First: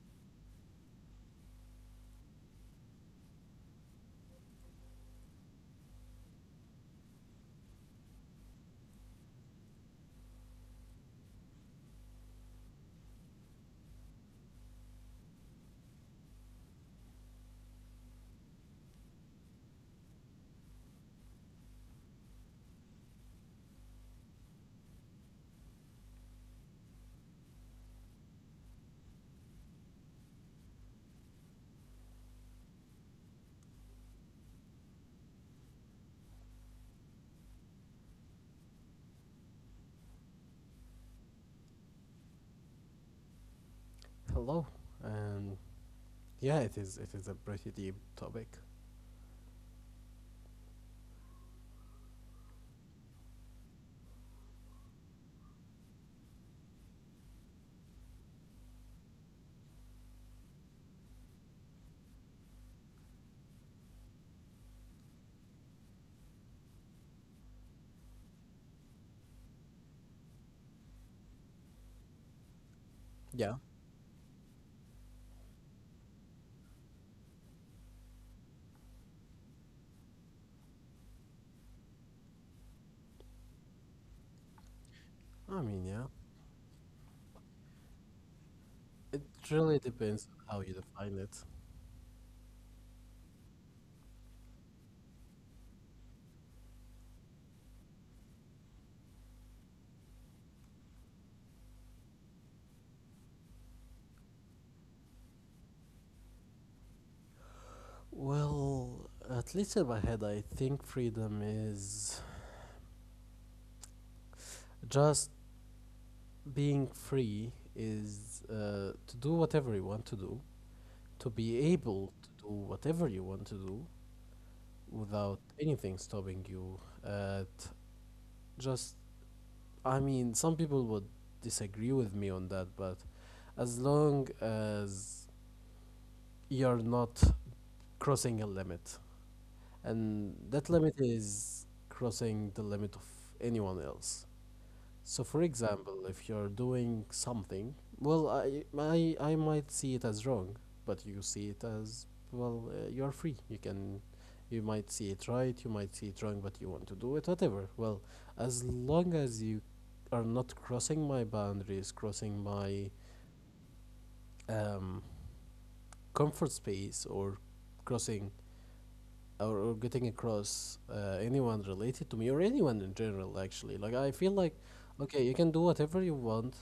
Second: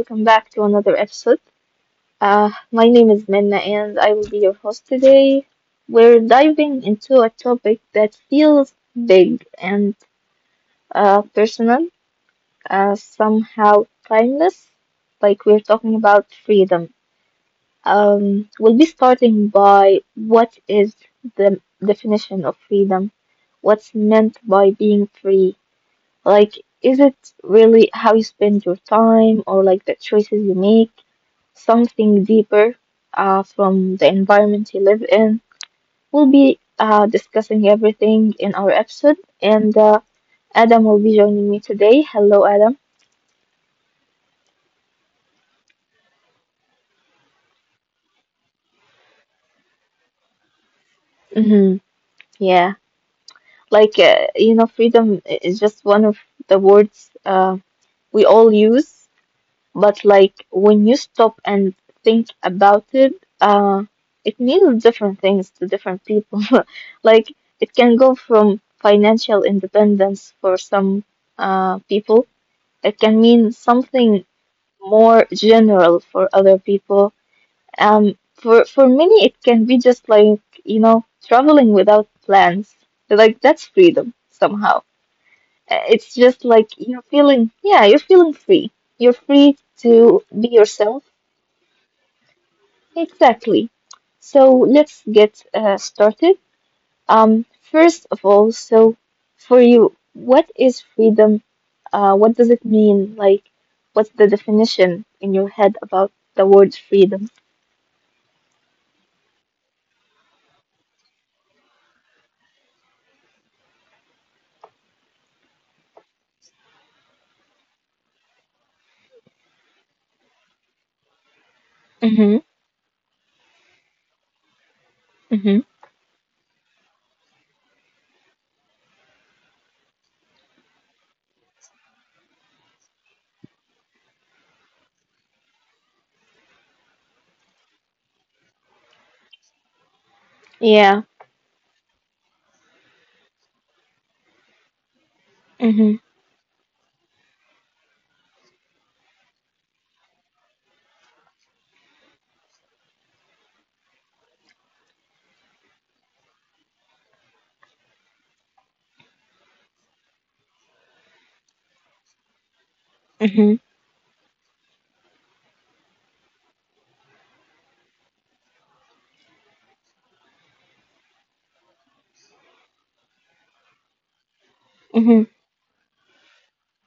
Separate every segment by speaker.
Speaker 1: welcome back to another episode. My name is Minna, and I will be your host today. We're diving into a topic that feels big and personal, somehow timeless, like we're talking about freedom. We'll be starting by what is the definition of freedom? What's meant by being free? Like, is it really how you spend your time or like the choices you make? Something deeper from the environment you live in. We'll be discussing everything in our episode, and Adam will be joining me today. Hello, Adam.
Speaker 2: Hello, and yeah, it is a pretty deep topic.
Speaker 1: Mm-hmm. Yeah, like freedom is just one of the words we all use. But like when you stop and think about it, uh, it means different things to different people. Like it can go from financial independence for some people. It can
Speaker 2: Yeah.
Speaker 1: mean something more general for other people. For many, it can be just like traveling without plans. Like that's freedom somehow.
Speaker 2: I mean, yeah,
Speaker 1: It's just like you're feeling, yeah, you're feeling free.
Speaker 2: it
Speaker 1: You're free
Speaker 2: really depends
Speaker 1: to
Speaker 2: on
Speaker 1: be
Speaker 2: how you
Speaker 1: yourself.
Speaker 2: define it.
Speaker 1: Exactly. So let's get started. Um, First of all, so for you, what is freedom? What does it mean? Like, what's the definition in your head about the word freedom?
Speaker 2: Well, at least in my head, I think freedom is just being free is to do whatever you want to do, to be able
Speaker 1: Mm-hmm.
Speaker 2: to do whatever you want to do
Speaker 1: Mm-hmm.
Speaker 2: without anything stopping you. At just, I mean, some people would disagree with me on that, but as long as you're not crossing a limit. And that
Speaker 1: Yeah.
Speaker 2: limit is crossing the limit of anyone else. So, for
Speaker 1: Mm-hmm.
Speaker 2: example, if you're doing something, well, I might see it as wrong, but you see it as, well, you're free. You might see it right, you might see it wrong, but you want to do it, whatever. Well, as long as you are not crossing my boundaries, crossing my
Speaker 1: Mm-hmm.
Speaker 2: um, comfort space, or crossing or getting across anyone related to me or anyone in general, actually. Like, I feel like,
Speaker 1: Mm-hmm.
Speaker 2: okay, you can do whatever you want,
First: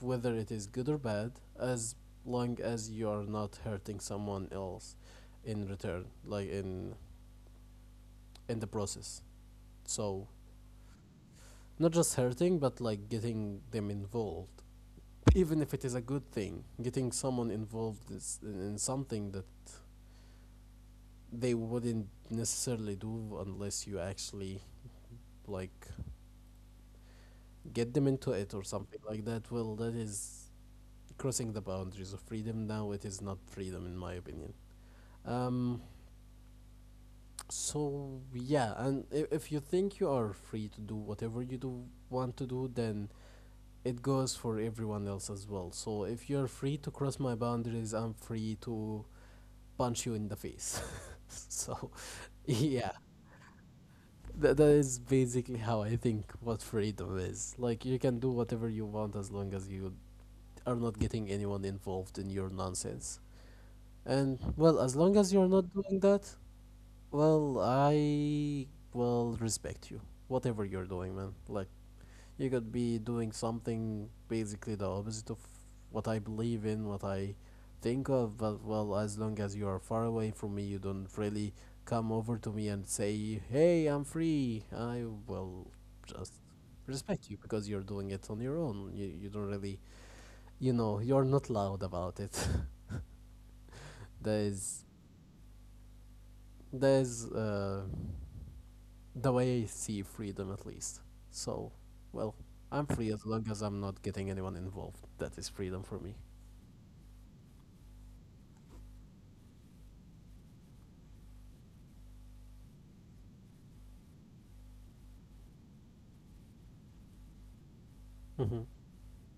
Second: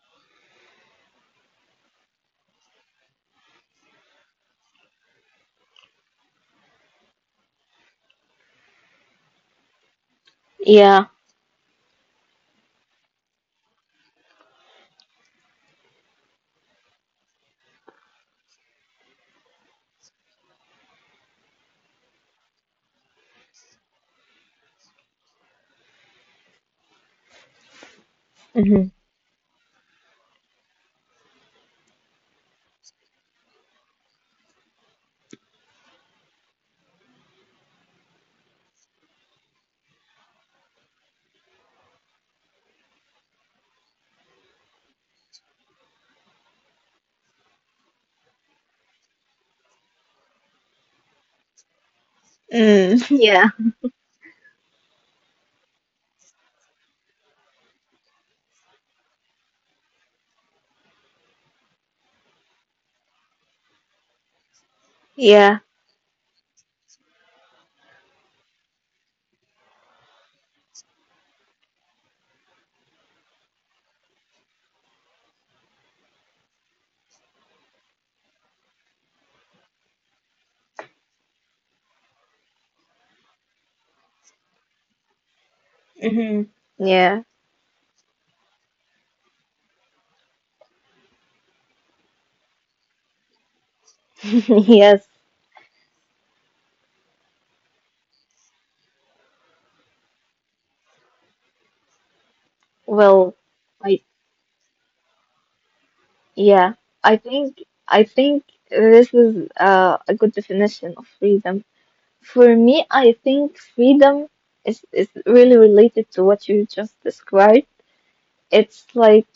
Speaker 2: whether it is good or bad, as long as you are not hurting someone else in return, like in the process. So,
Speaker 1: Yeah.
Speaker 2: not just hurting, but like getting them involved. Even if it is a good thing, getting someone involved is in something that they wouldn't necessarily do unless you actually, like, get them into it or
Speaker 1: Mm-hmm.
Speaker 2: something like that. Well, that is crossing the boundaries of freedom. Now it is not freedom, in my opinion. Um, so yeah, and if you think you are free to do whatever you do want to do, then it goes for everyone else as well. So if you're free to cross my boundaries, I'm free to punch you in the face. So yeah,
Speaker 1: Mm. Yeah.
Speaker 2: that is basically how I think what freedom is. Like, you can do whatever you want as long as you are not getting anyone involved in your nonsense. And well, as long as you're
Speaker 1: Yeah.
Speaker 2: not doing that, well, I will respect you. Whatever you're doing, man. Like, you could be doing something basically the opposite of what I believe in, what I think of, but well, as long as you are far away from me, you don't really come over to me and say, hey, I'm free. I will just
Speaker 1: Mm-hmm.
Speaker 2: respect
Speaker 1: Yeah.
Speaker 2: you because you're doing it on your own. You don't really, you're not loud about it. there's
Speaker 1: Yes.
Speaker 2: there's uh, the way I see freedom, at least. So, well, I'm free as
Speaker 1: Well,
Speaker 2: long as I'm not
Speaker 1: I
Speaker 2: getting anyone involved. That is freedom for me.
Speaker 1: yeah, I think this is a good definition of freedom. For me, I think freedom is really related to what you just described.
Speaker 2: Hmm.
Speaker 1: It's like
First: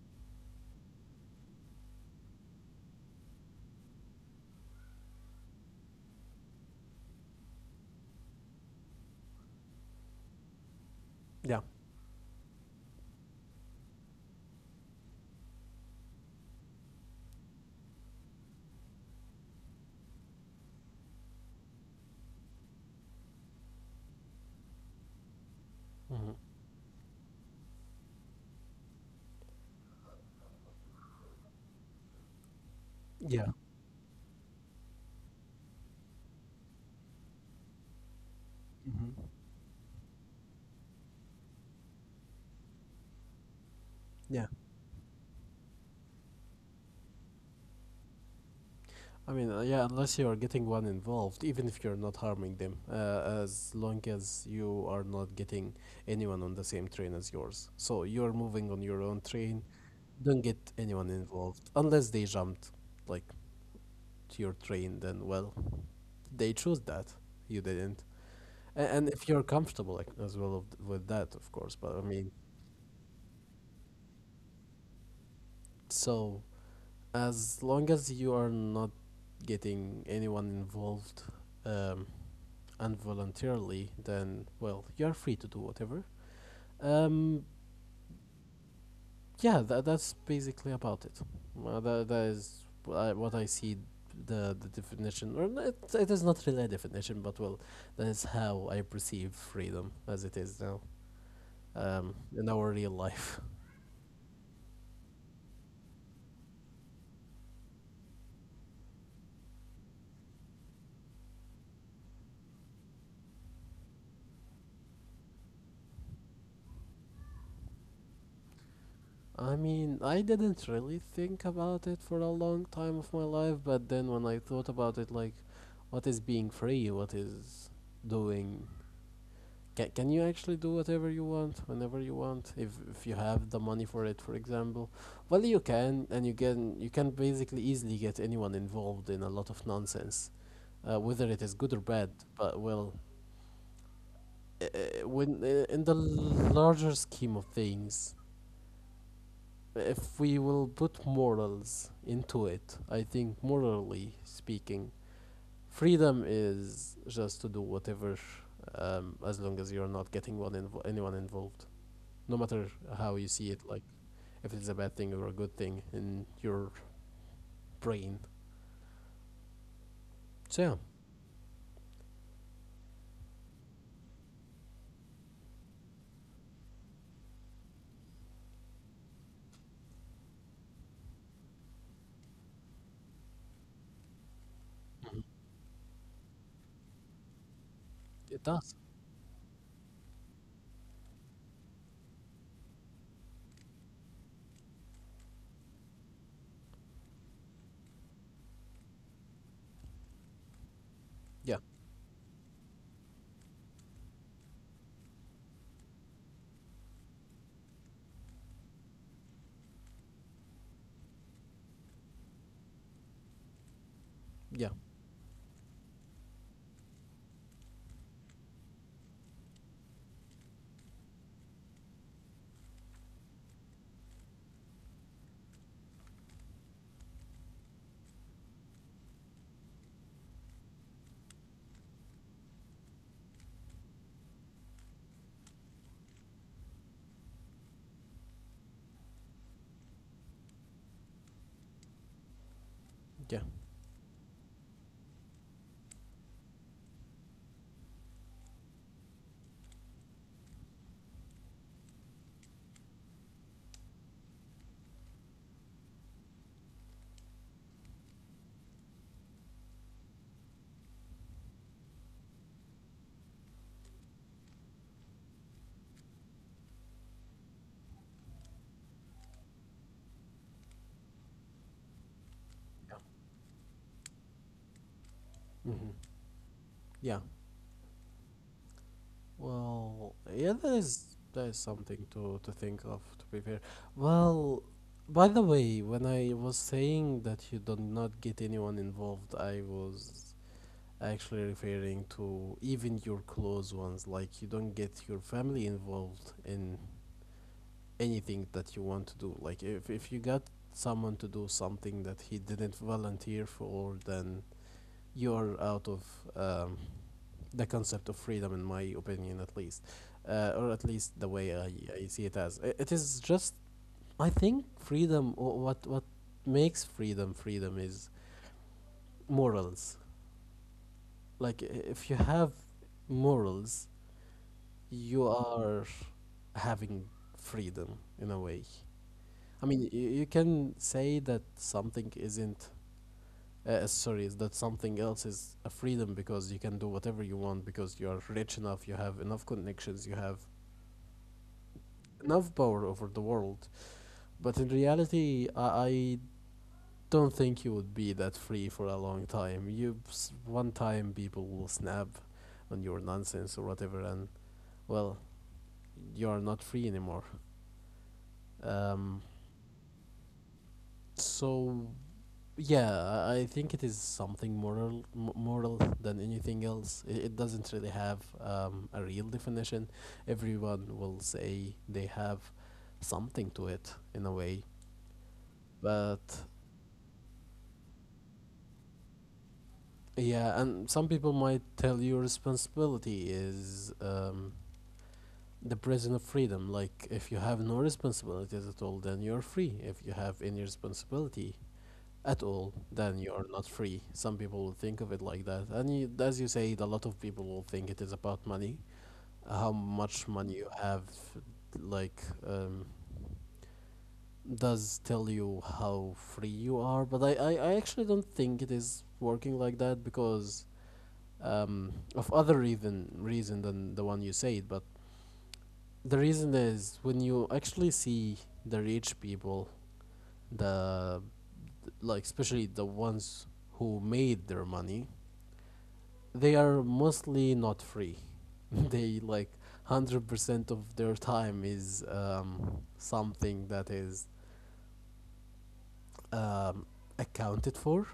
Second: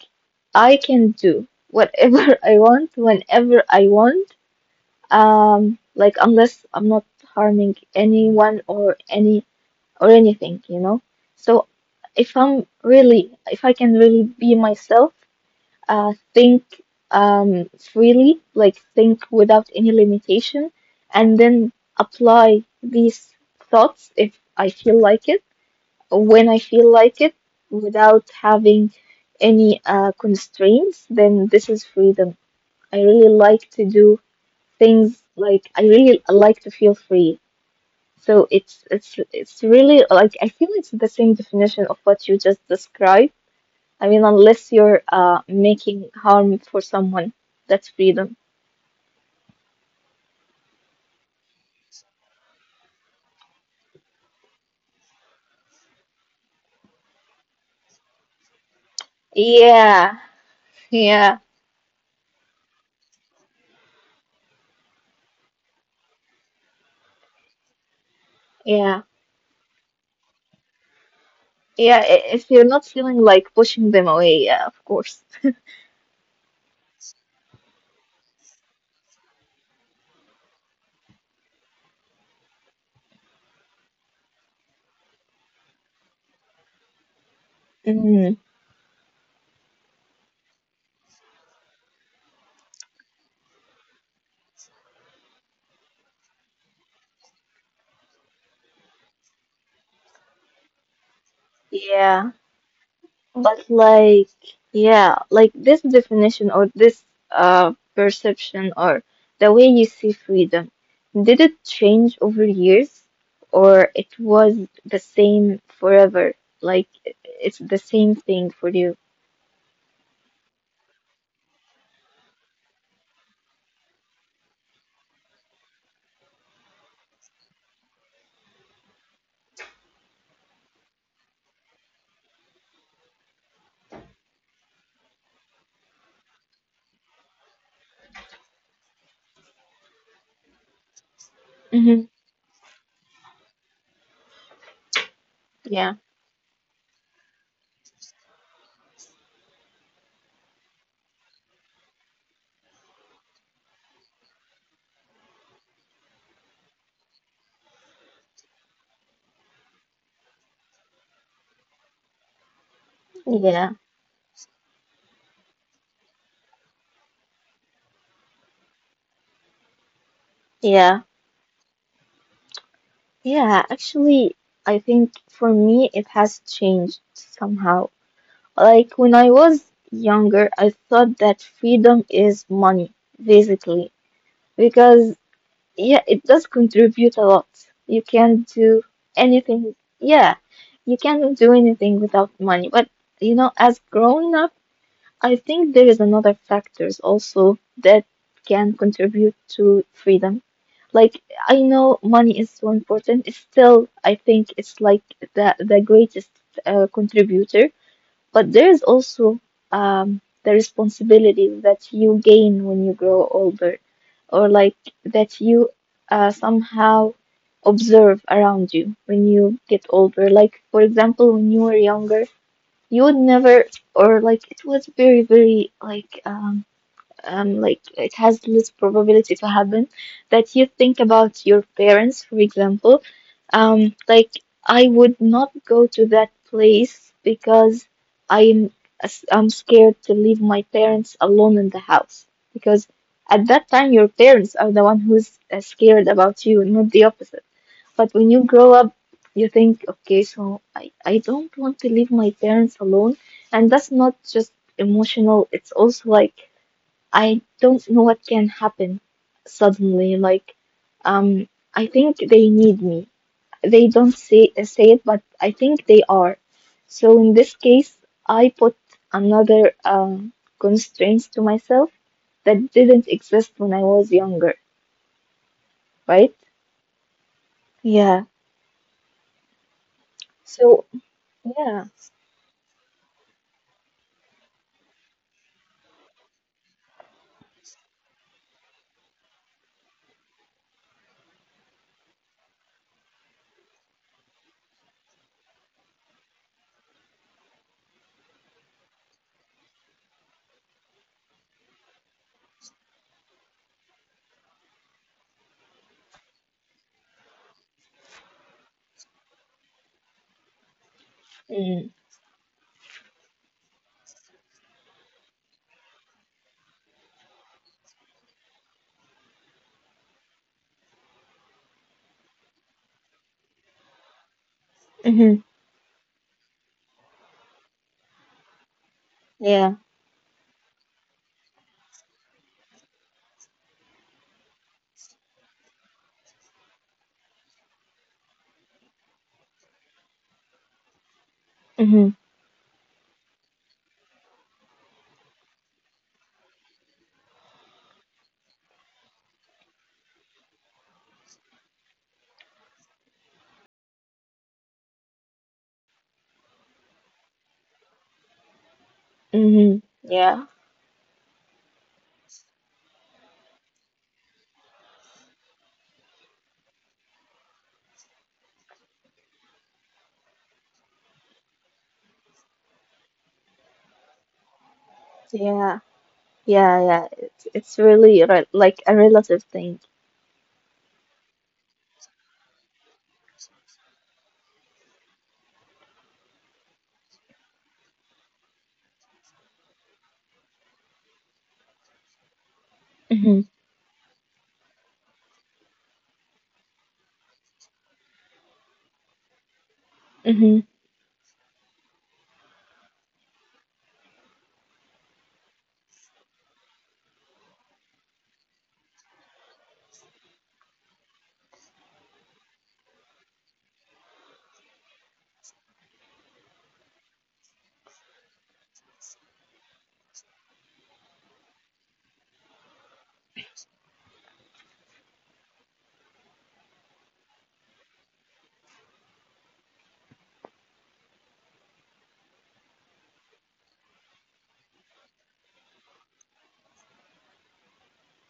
Speaker 1: I can do whatever I want whenever I want. Like, unless I'm not harming anyone or anything, you know.
Speaker 2: Yeah.
Speaker 1: So if I'm really if I can really be myself, think freely, like think without any limitation, and then apply these thoughts if I feel like it,
Speaker 2: Hmm.
Speaker 1: when I feel like it, without having any constraints, then this is freedom. I really
Speaker 2: Yeah.
Speaker 1: like to do things. Like, I really like to feel free. So it's
Speaker 2: Hmm.
Speaker 1: it's really like I feel it's the same definition of what you just described. I mean,
Speaker 2: Yeah.
Speaker 1: unless you're making harm for someone, that's freedom.
Speaker 2: I mean, yeah, unless you are getting one involved, even if you're not harming them, as long as you are not getting anyone on the same train as yours. So you're moving on your own train,
Speaker 1: Yeah,
Speaker 2: don't get anyone
Speaker 1: yeah,
Speaker 2: involved. Unless they jumped, like, to your train, then, well, they chose that. You didn't. And,
Speaker 1: yeah,
Speaker 2: and if you're comfortable, like, as well with that, of course, but
Speaker 1: yeah.
Speaker 2: I mean,
Speaker 1: If you're not feeling like pushing them away, yeah, of course.
Speaker 2: so, as long as you are not getting anyone involved, um, involuntarily, then well, you're free to do whatever. Um,
Speaker 1: Mm,
Speaker 2: yeah, that's basically about it. That is what I see, the definition, or it is not really a definition, but well, that is how I perceive freedom as it is now,
Speaker 1: yeah.
Speaker 2: in our real life.
Speaker 1: But like, yeah, like this definition, or this perception, or the way you see freedom, did it change over years, or it was the same forever? Like, it's the same thing for you.
Speaker 2: I mean, I didn't really think about it for a long time of my life, but then when I thought about it, like, what is being free? What is doing Can you actually do whatever you want whenever you want, if, you have the money for it, for example? Well, you can, and you can basically easily get anyone involved in a lot of nonsense, whether it is good or
Speaker 1: Mm-hmm.
Speaker 2: bad. But well, uh, when, in
Speaker 1: Yeah.
Speaker 2: the larger scheme of things, if we will put morals into it, I think, morally speaking, freedom is just to do whatever, as long as you're not getting one anyone involved, no matter how you see it,
Speaker 1: Yeah.
Speaker 2: like if it's a bad thing or a good thing in your brain. So
Speaker 1: Yeah, yeah, actually, I think for me it has changed somehow. Like, when I was younger, I thought that freedom is money, basically, because, yeah, it does contribute a lot. You
Speaker 2: yeah, it
Speaker 1: can't
Speaker 2: does.
Speaker 1: do anything. Yeah, you can't do anything without money. But, you know, as grown up, I think there is another factors also that can contribute to freedom. Like, I
Speaker 2: Yeah,
Speaker 1: know money is so important. It's still, I think it's like the greatest contributor. But there is also the responsibilities that you gain when you grow older, or
Speaker 2: yeah,
Speaker 1: like that you somehow observe around you when you get older. Like, for example, when you were younger you would never, or like it was very very like it has less probability to happen that you think about your parents, for example. Um, like, I would not go to that place because I'm I'm scared to leave my parents alone in the house, because
Speaker 2: yeah,
Speaker 1: at that time your parents are the one who's scared about you, not the opposite. But when you grow up, you think, okay, so I don't want to leave my parents alone. And that's not just emotional, it's also like I don't know what can happen suddenly. Like, um, I think they need me. They don't say it, but I think they are. So in this case, I put another constraints to myself that
Speaker 2: yeah.
Speaker 1: didn't exist when I was younger,
Speaker 2: Hmm.
Speaker 1: right?
Speaker 2: Yeah.
Speaker 1: Yeah.
Speaker 2: Well, yeah, that
Speaker 1: So,
Speaker 2: is
Speaker 1: yeah.
Speaker 2: something to think of, to be fair. Well, by the way, when I was saying that you do not get anyone involved, I was actually referring to even your close ones. Like, you don't get your family involved in anything that you want to do. Like, if you got someone to do something that he didn't volunteer for, then you're out of, um, the concept of freedom, in my opinion, at least. Or at least the way I,
Speaker 1: Mm-hmm.
Speaker 2: I see it as. It is just, I think freedom. What makes freedom freedom is morals. Like, if you have morals, you are having freedom in a way. I
Speaker 1: Yeah.
Speaker 2: mean, you can say that something isn't, sorry, is that something else is a freedom because you can do whatever you want because you're rich enough, you have enough connections, you have
Speaker 1: Hmm.
Speaker 2: enough power over the world. But in reality, I don't think you would be that free for a long time. One time, people will snap on your nonsense or whatever, and well, you are not free anymore. Um,
Speaker 1: Hmm. Yeah.
Speaker 2: so Yeah, I think it is something moral, moral than anything else. It doesn't really have, a real definition. Everyone will say they have something to it in a way,
Speaker 1: Yeah.
Speaker 2: but
Speaker 1: Yeah. Yeah. It's really re like a relative thing.
Speaker 2: yeah, and some people might tell you responsibility is, the prison of freedom. Like, if you have no responsibilities at all, then you're free. If you have any responsibility at all, then
Speaker 1: Hmm.
Speaker 2: you are not free. Some people will think of it like that. And you, as you said, a lot of people will think it is about money. How much
Speaker 1: Hmm.
Speaker 2: money you have, like, does tell you how free you are. But I actually don't think it is working like that because, of other reason than the one you said. But the reason is, when you actually see the rich people, the like, especially the ones who made their money, they are mostly not free. They, like, 100% of their time is, something that is, um, accounted for,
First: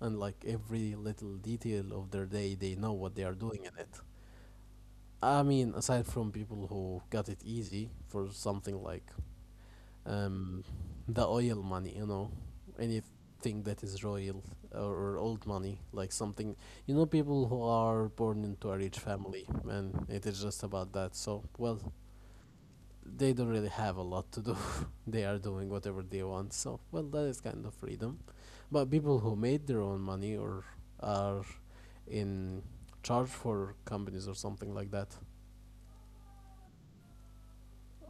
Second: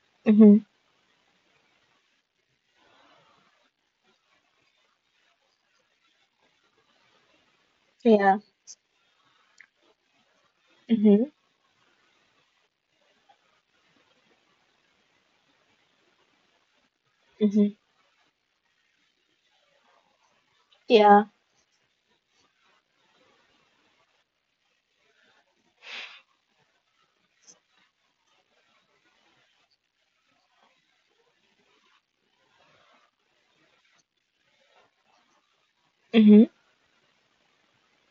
Speaker 2: and like,
Speaker 1: Hmm.
Speaker 2: every little detail of their day, they know what they are doing in it. I mean, aside from people who got it easy for
Speaker 1: Yeah.
Speaker 2: something like, um,
Speaker 1: Hmm.
Speaker 2: the oil money, you know, anything that is royal, or old money, like something, you know, people who
Speaker 1: Hmm.
Speaker 2: are born into a rich family, and it is just about that.
Speaker 1: Yeah.
Speaker 2: So, well, they don't really have a lot to do. They are doing whatever they want. So, well, that is kind of freedom. But people who made their own money or are in charge for companies or something like that.
Speaker 1: Hmm.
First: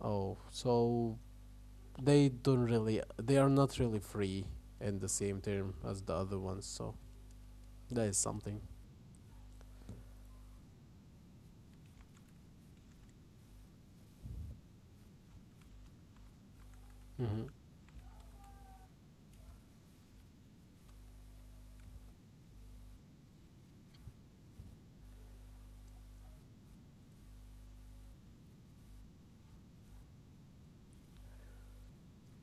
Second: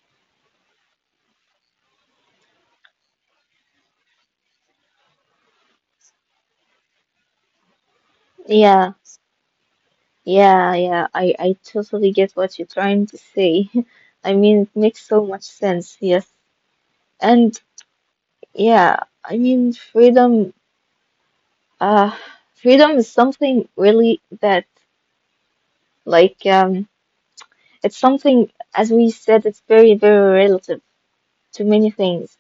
Speaker 2: Oh, so they are not really free in the same term as the other ones. So that is something.
Speaker 1: Yeah. Yeah. Yeah. I totally get what you're trying to say. I mean, it makes so much sense. Yes.
Speaker 2: Hmm.
Speaker 1: And yeah, I mean, freedom. Uh, Freedom is something really that, like, it's something, as we said, it's very very relative to many things:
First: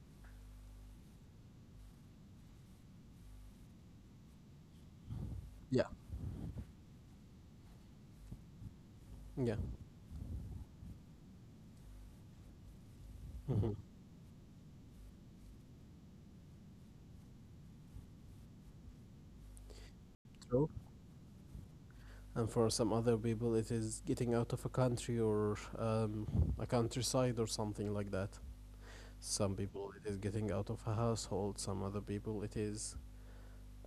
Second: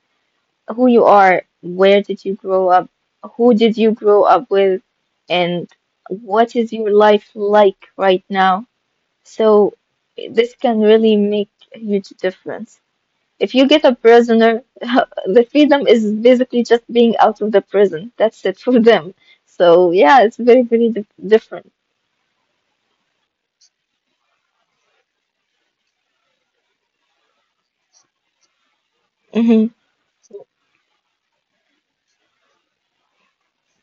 Speaker 1: who you are, where did you grow up, who did you grow up with, and
Speaker 2: Yeah.
Speaker 1: what is your life like right now.
Speaker 2: Yeah.
Speaker 1: So, this can really make a huge difference. If you
Speaker 2: Hmm.
Speaker 1: get a prisoner, the freedom is basically just being out of the prison. That's it for them. So, yeah, it's very,
Speaker 2: True.
Speaker 1: very different.
Speaker 2: And for some other people, it is getting out of a country or, a countryside or something like that. Some
Speaker 1: Hmm.
Speaker 2: people, it is getting out of a household. Some other people, it is,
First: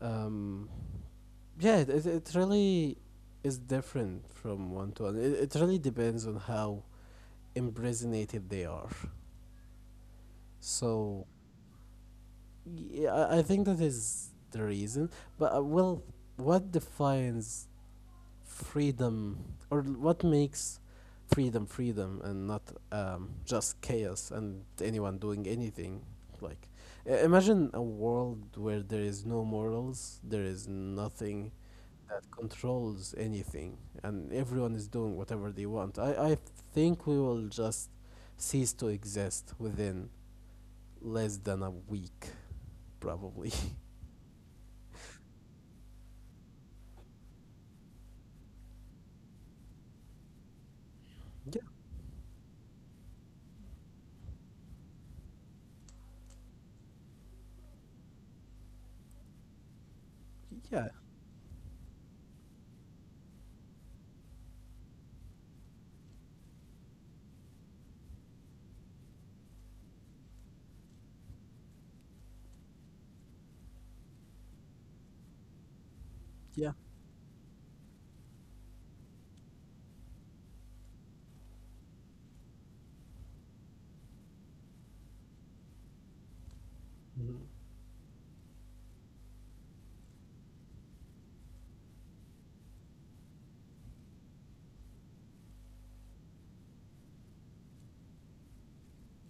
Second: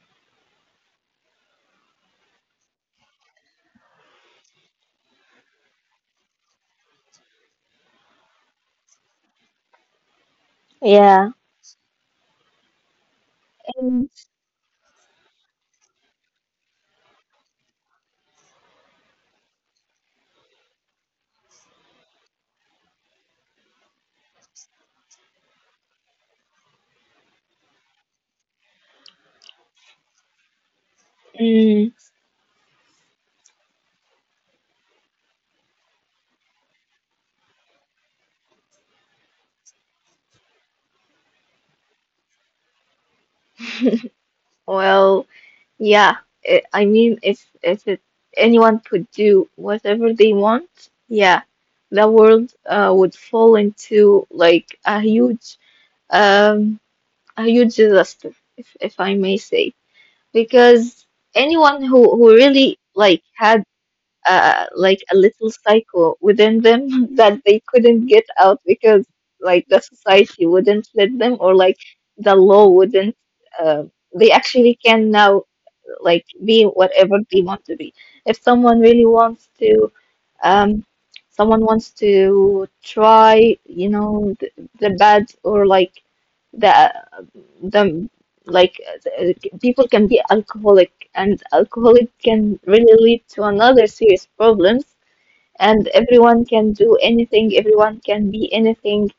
Speaker 2: um, yeah, it really is different from one to one. It really depends on how impregnated they are. So,
Speaker 1: Yeah.
Speaker 2: yeah, I think that
Speaker 1: And,
Speaker 2: is the reason. But, well, what defines freedom, or what makes freedom freedom, and not, just chaos and anyone doing anything? Like, imagine a world where there is no morals, there is nothing
Speaker 1: mm,
Speaker 2: that controls anything, and everyone is doing whatever they want. I think we will just cease to exist within less than a week, probably.
Speaker 1: well, yeah, I mean, if anyone could do whatever they want, yeah, the world would fall into like a huge um disaster, if I may say,
Speaker 2: Yeah,
Speaker 1: because anyone who really like had like a little cycle within them that they couldn't get out because like the society wouldn't let them, or like the law wouldn't, uh, they actually can now like
Speaker 2: yeah.
Speaker 1: be whatever they want to be. If someone really wants to um try, the bad, or like the
Speaker 2: Mhm.
Speaker 1: the like uh, people can be alcoholic, and alcoholic can really lead to another serious problems, and everyone can do anything, everyone can be anything,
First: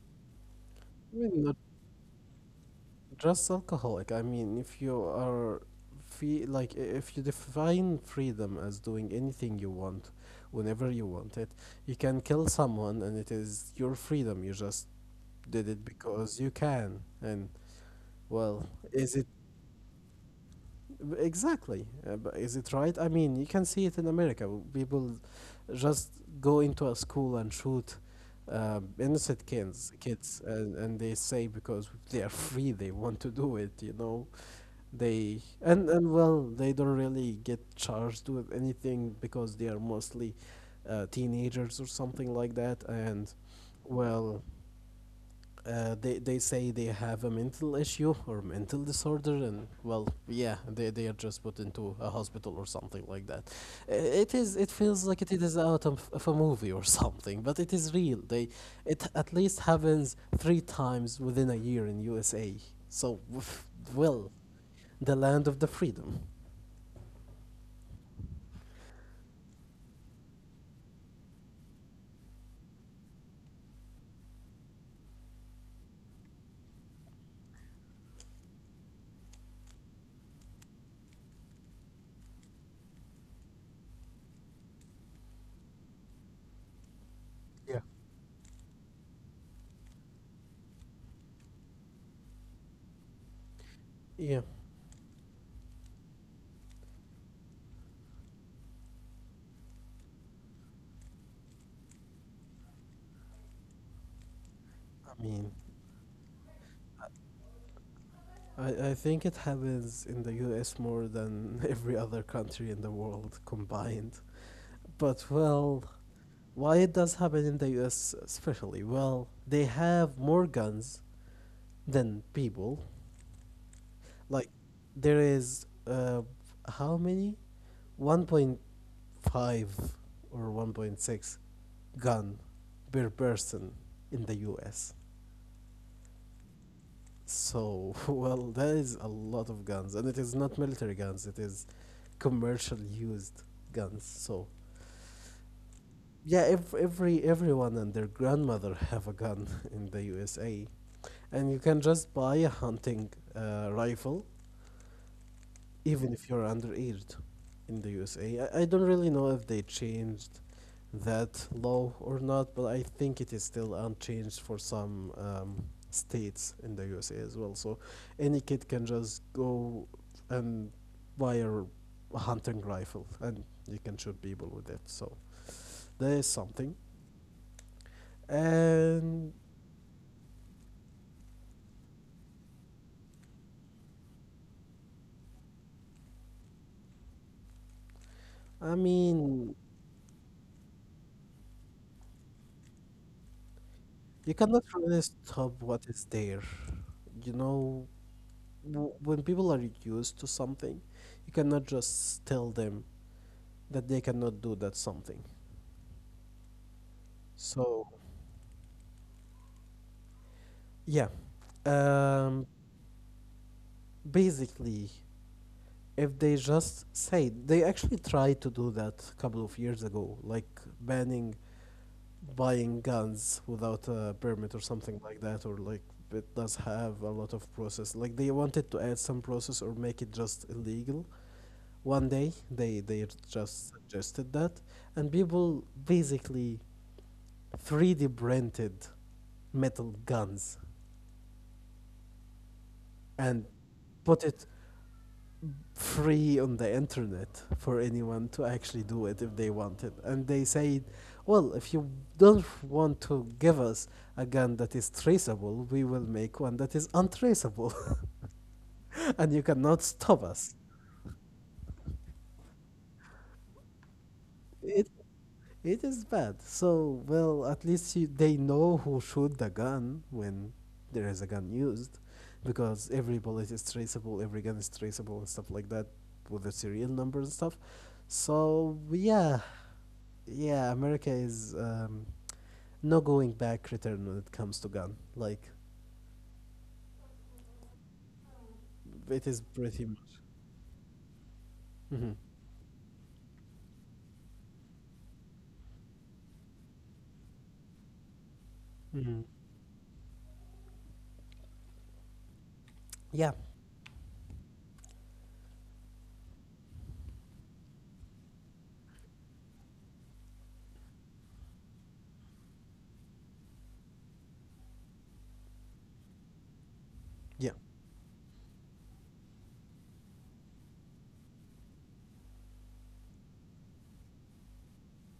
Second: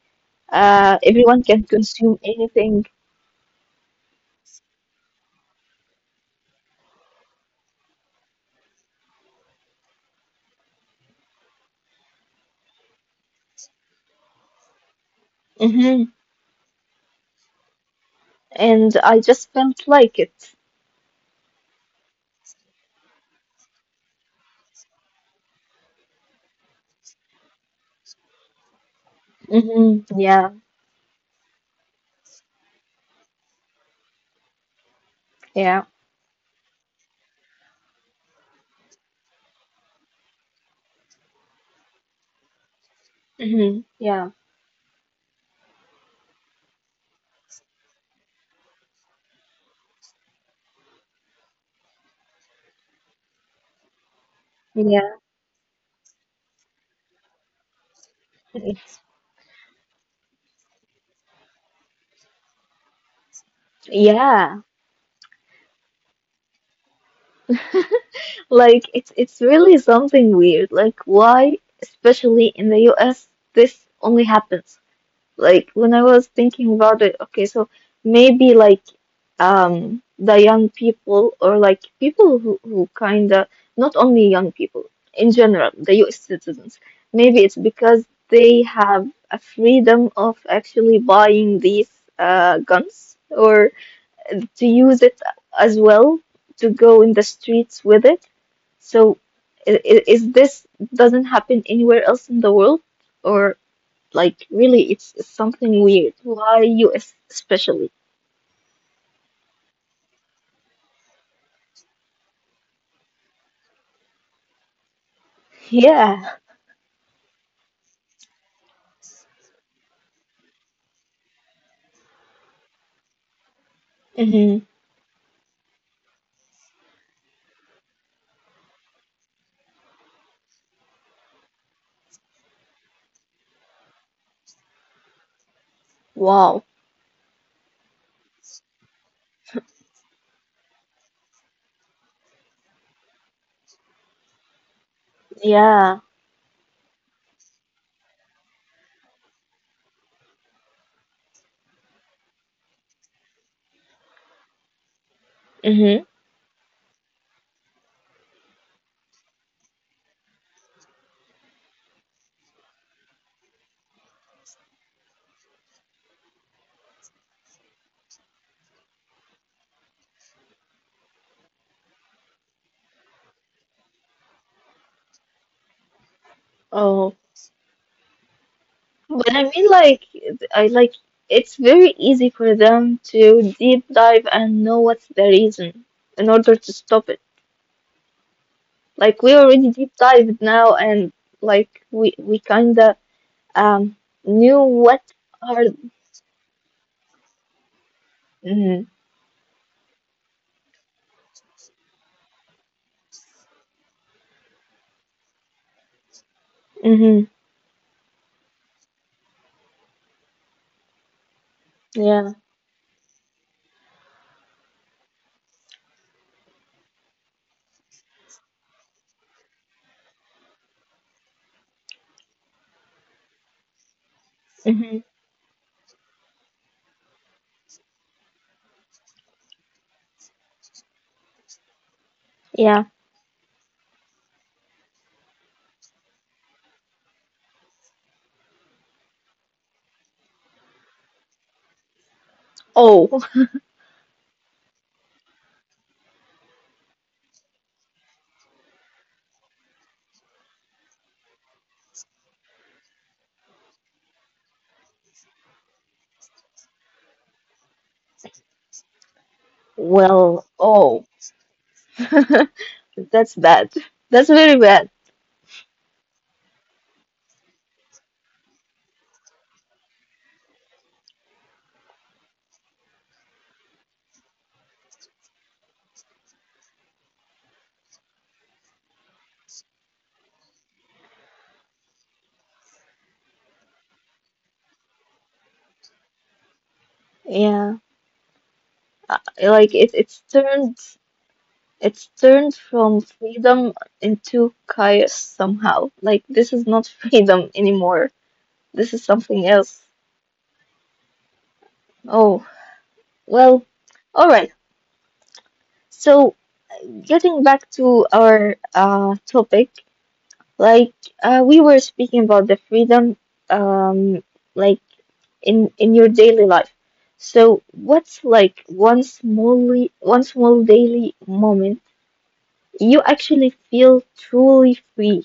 Speaker 2: I mean,
Speaker 1: everyone
Speaker 2: not
Speaker 1: can consume anything.
Speaker 2: just alcoholic. I mean, if you are free, like, if you define freedom as doing anything you want, whenever you want it, you can kill someone, and it is your freedom. You just did it
Speaker 1: Hmm.
Speaker 2: because you can. And well,
Speaker 1: And
Speaker 2: is
Speaker 1: I
Speaker 2: it?
Speaker 1: just felt like it.
Speaker 2: Exactly? But is it right? I mean, you can see it in America. People just go into a school and shoot, innocent kids,
Speaker 1: Hmm.
Speaker 2: kids,
Speaker 1: Yeah.
Speaker 2: and they say because they are free, they want to do it. They
Speaker 1: Yeah.
Speaker 2: and well, they don't really get charged with anything because they are mostly, teenagers or something like that, and
Speaker 1: Hmm. Yeah.
Speaker 2: well, they say they have a mental issue or mental disorder, and well, yeah, they are just put into a hospital or something like that. It feels
Speaker 1: Yeah.
Speaker 2: like it is out of a movie or something, but it is real. They It at least happens three times within a year in USA. So, well,
Speaker 1: Yeah.
Speaker 2: the land of the freedom.
Speaker 1: Like, it's really something weird, like why especially in the US this only happens. Like, when I was thinking about it, okay, so maybe like the young people, or like people who kind of, not only young people, in general, the US citizens, maybe it's because they have a freedom of actually buying these guns, or
Speaker 2: Yeah,
Speaker 1: to use it as well, to go in the streets with it. So is this doesn't happen anywhere else in the world, or? Like, really, it's
Speaker 2: I mean.
Speaker 1: something weird. Why US especially?
Speaker 2: I think it happens in the US more than every other country in the world combined. But well,
Speaker 1: Yeah.
Speaker 2: why it does happen in the US especially? Well, they have more guns than people. Like
Speaker 1: Hmm.
Speaker 2: there is how many? 1.5 or 1.6 gun per person in the US.
Speaker 1: Wow.
Speaker 2: So, well, that is a lot of guns, and it is not military guns, it is commercial used guns. So,
Speaker 1: Yeah.
Speaker 2: yeah, everyone and their grandmother have a gun in the USA. And you can just buy a hunting rifle
Speaker 1: Hmm.
Speaker 2: even if you're underaged in the USA. I don't really know if they changed that law or not, but I think it is still unchanged for some states in the USA as well. So any kid can just go and buy a hunting rifle and you can shoot people with it. So there is something.
Speaker 1: Oh. But I
Speaker 2: And
Speaker 1: mean, like, I like it's very easy for them to deep dive and know what's the reason in order to stop it.
Speaker 2: I
Speaker 1: Like, we
Speaker 2: mean,
Speaker 1: already deep dived now, and like, we kinda um
Speaker 2: you
Speaker 1: knew
Speaker 2: cannot
Speaker 1: what
Speaker 2: really stop
Speaker 1: are.
Speaker 2: what is there, you know,
Speaker 1: Hmm.
Speaker 2: when people are used to something, you cannot just tell them that they cannot do that something.
Speaker 1: Hmm.
Speaker 2: So, yeah, um,
Speaker 1: Yeah.
Speaker 2: basically, if they just say they actually tried to do that a couple of years ago, like banning buying guns without a permit or something like
Speaker 1: Hmm.
Speaker 2: that, or like it does have a lot of process. Like they wanted to add some process or make it just illegal. One day they
Speaker 1: Yeah.
Speaker 2: just suggested that, and people basically 3D printed metal guns and
Speaker 1: Oh.
Speaker 2: put it free on the internet for anyone to actually do it if they wanted. And they said, well, if you don't want to give us a gun that is traceable, we will make one that is untraceable. And you cannot stop us.
Speaker 1: Well, oh. That's bad. That's very
Speaker 2: It
Speaker 1: bad.
Speaker 2: It is bad. So, well, at least you, they know who shoot the gun when there is a gun used, because every bullet is traceable, every gun is traceable, and stuff like that, with the serial numbers and stuff. So, yeah, yeah, America is no going back return when it comes to gun. Like,
Speaker 1: Yeah,
Speaker 2: it is
Speaker 1: like,
Speaker 2: pretty much. Hmm.
Speaker 1: it's turned from freedom into chaos somehow. Like, this is not freedom anymore. This is
Speaker 2: Hmm.
Speaker 1: something else. Oh,
Speaker 2: Yeah,
Speaker 1: well, all right. So, getting back to our topic, like, we were speaking about the freedom, um, like in your daily life.
Speaker 2: yeah.
Speaker 1: So what's like one small daily moment you actually feel truly free,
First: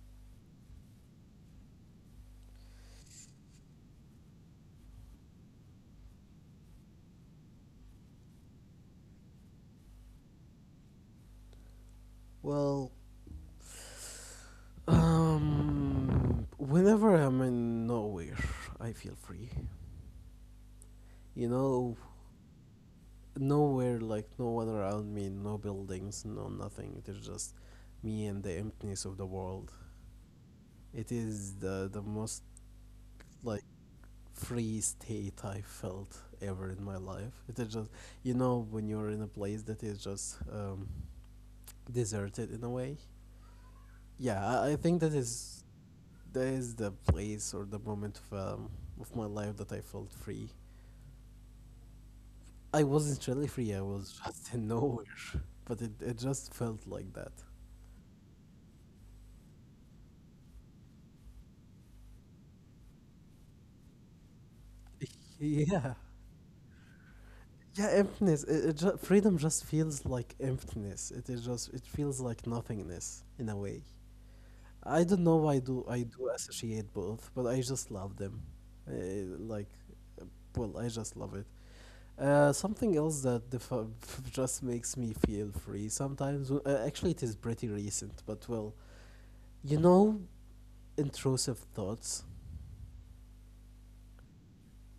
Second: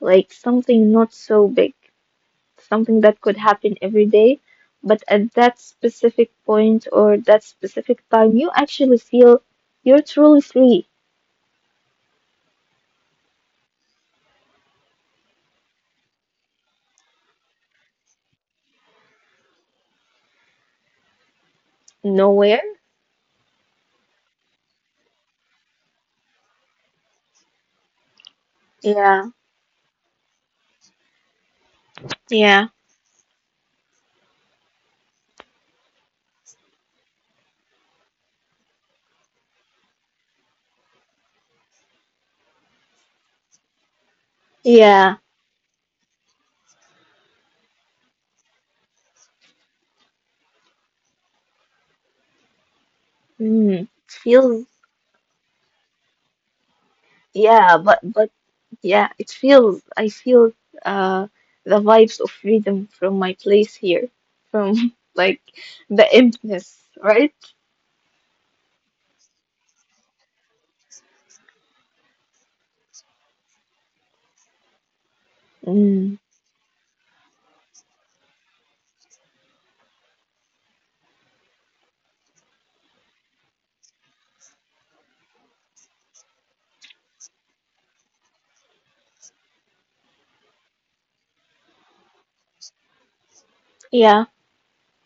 Speaker 1: like something not so big, something that could happen every day, but at that specific point, or that specific time, you actually feel you're truly free.
Speaker 2: Well, whenever I'm in nowhere, I feel free. You know,
Speaker 1: Nowhere.
Speaker 2: nowhere like no one around me, no buildings, no nothing. It is just me and the emptiness of the
Speaker 1: Yeah.
Speaker 2: world. It is the most
Speaker 1: Yeah.
Speaker 2: like free state I felt ever in my life. It is just, you know, when you're in a place that is just deserted in a way. Yeah, I think
Speaker 1: Yeah.
Speaker 2: that is the place or the moment of my life that I felt free. I wasn't really free. I
Speaker 1: Mm. It
Speaker 2: was just in
Speaker 1: feels,
Speaker 2: nowhere, but it just felt like that.
Speaker 1: yeah, yeah, I feel, uh, the vibes of freedom from my place here, from like
Speaker 2: Yeah,
Speaker 1: the emptiness, right?
Speaker 2: yeah, emptiness. It, it freedom just feels like emptiness. It is just it feels like nothingness in a way. I don't know why I do I
Speaker 1: Mm.
Speaker 2: do associate both, but I just love them. Uh, like, uh, well, I just love it. Something else that just makes me feel free sometimes. Actually, it is pretty recent, but well, you know, intrusive thoughts.
Speaker 1: Yeah.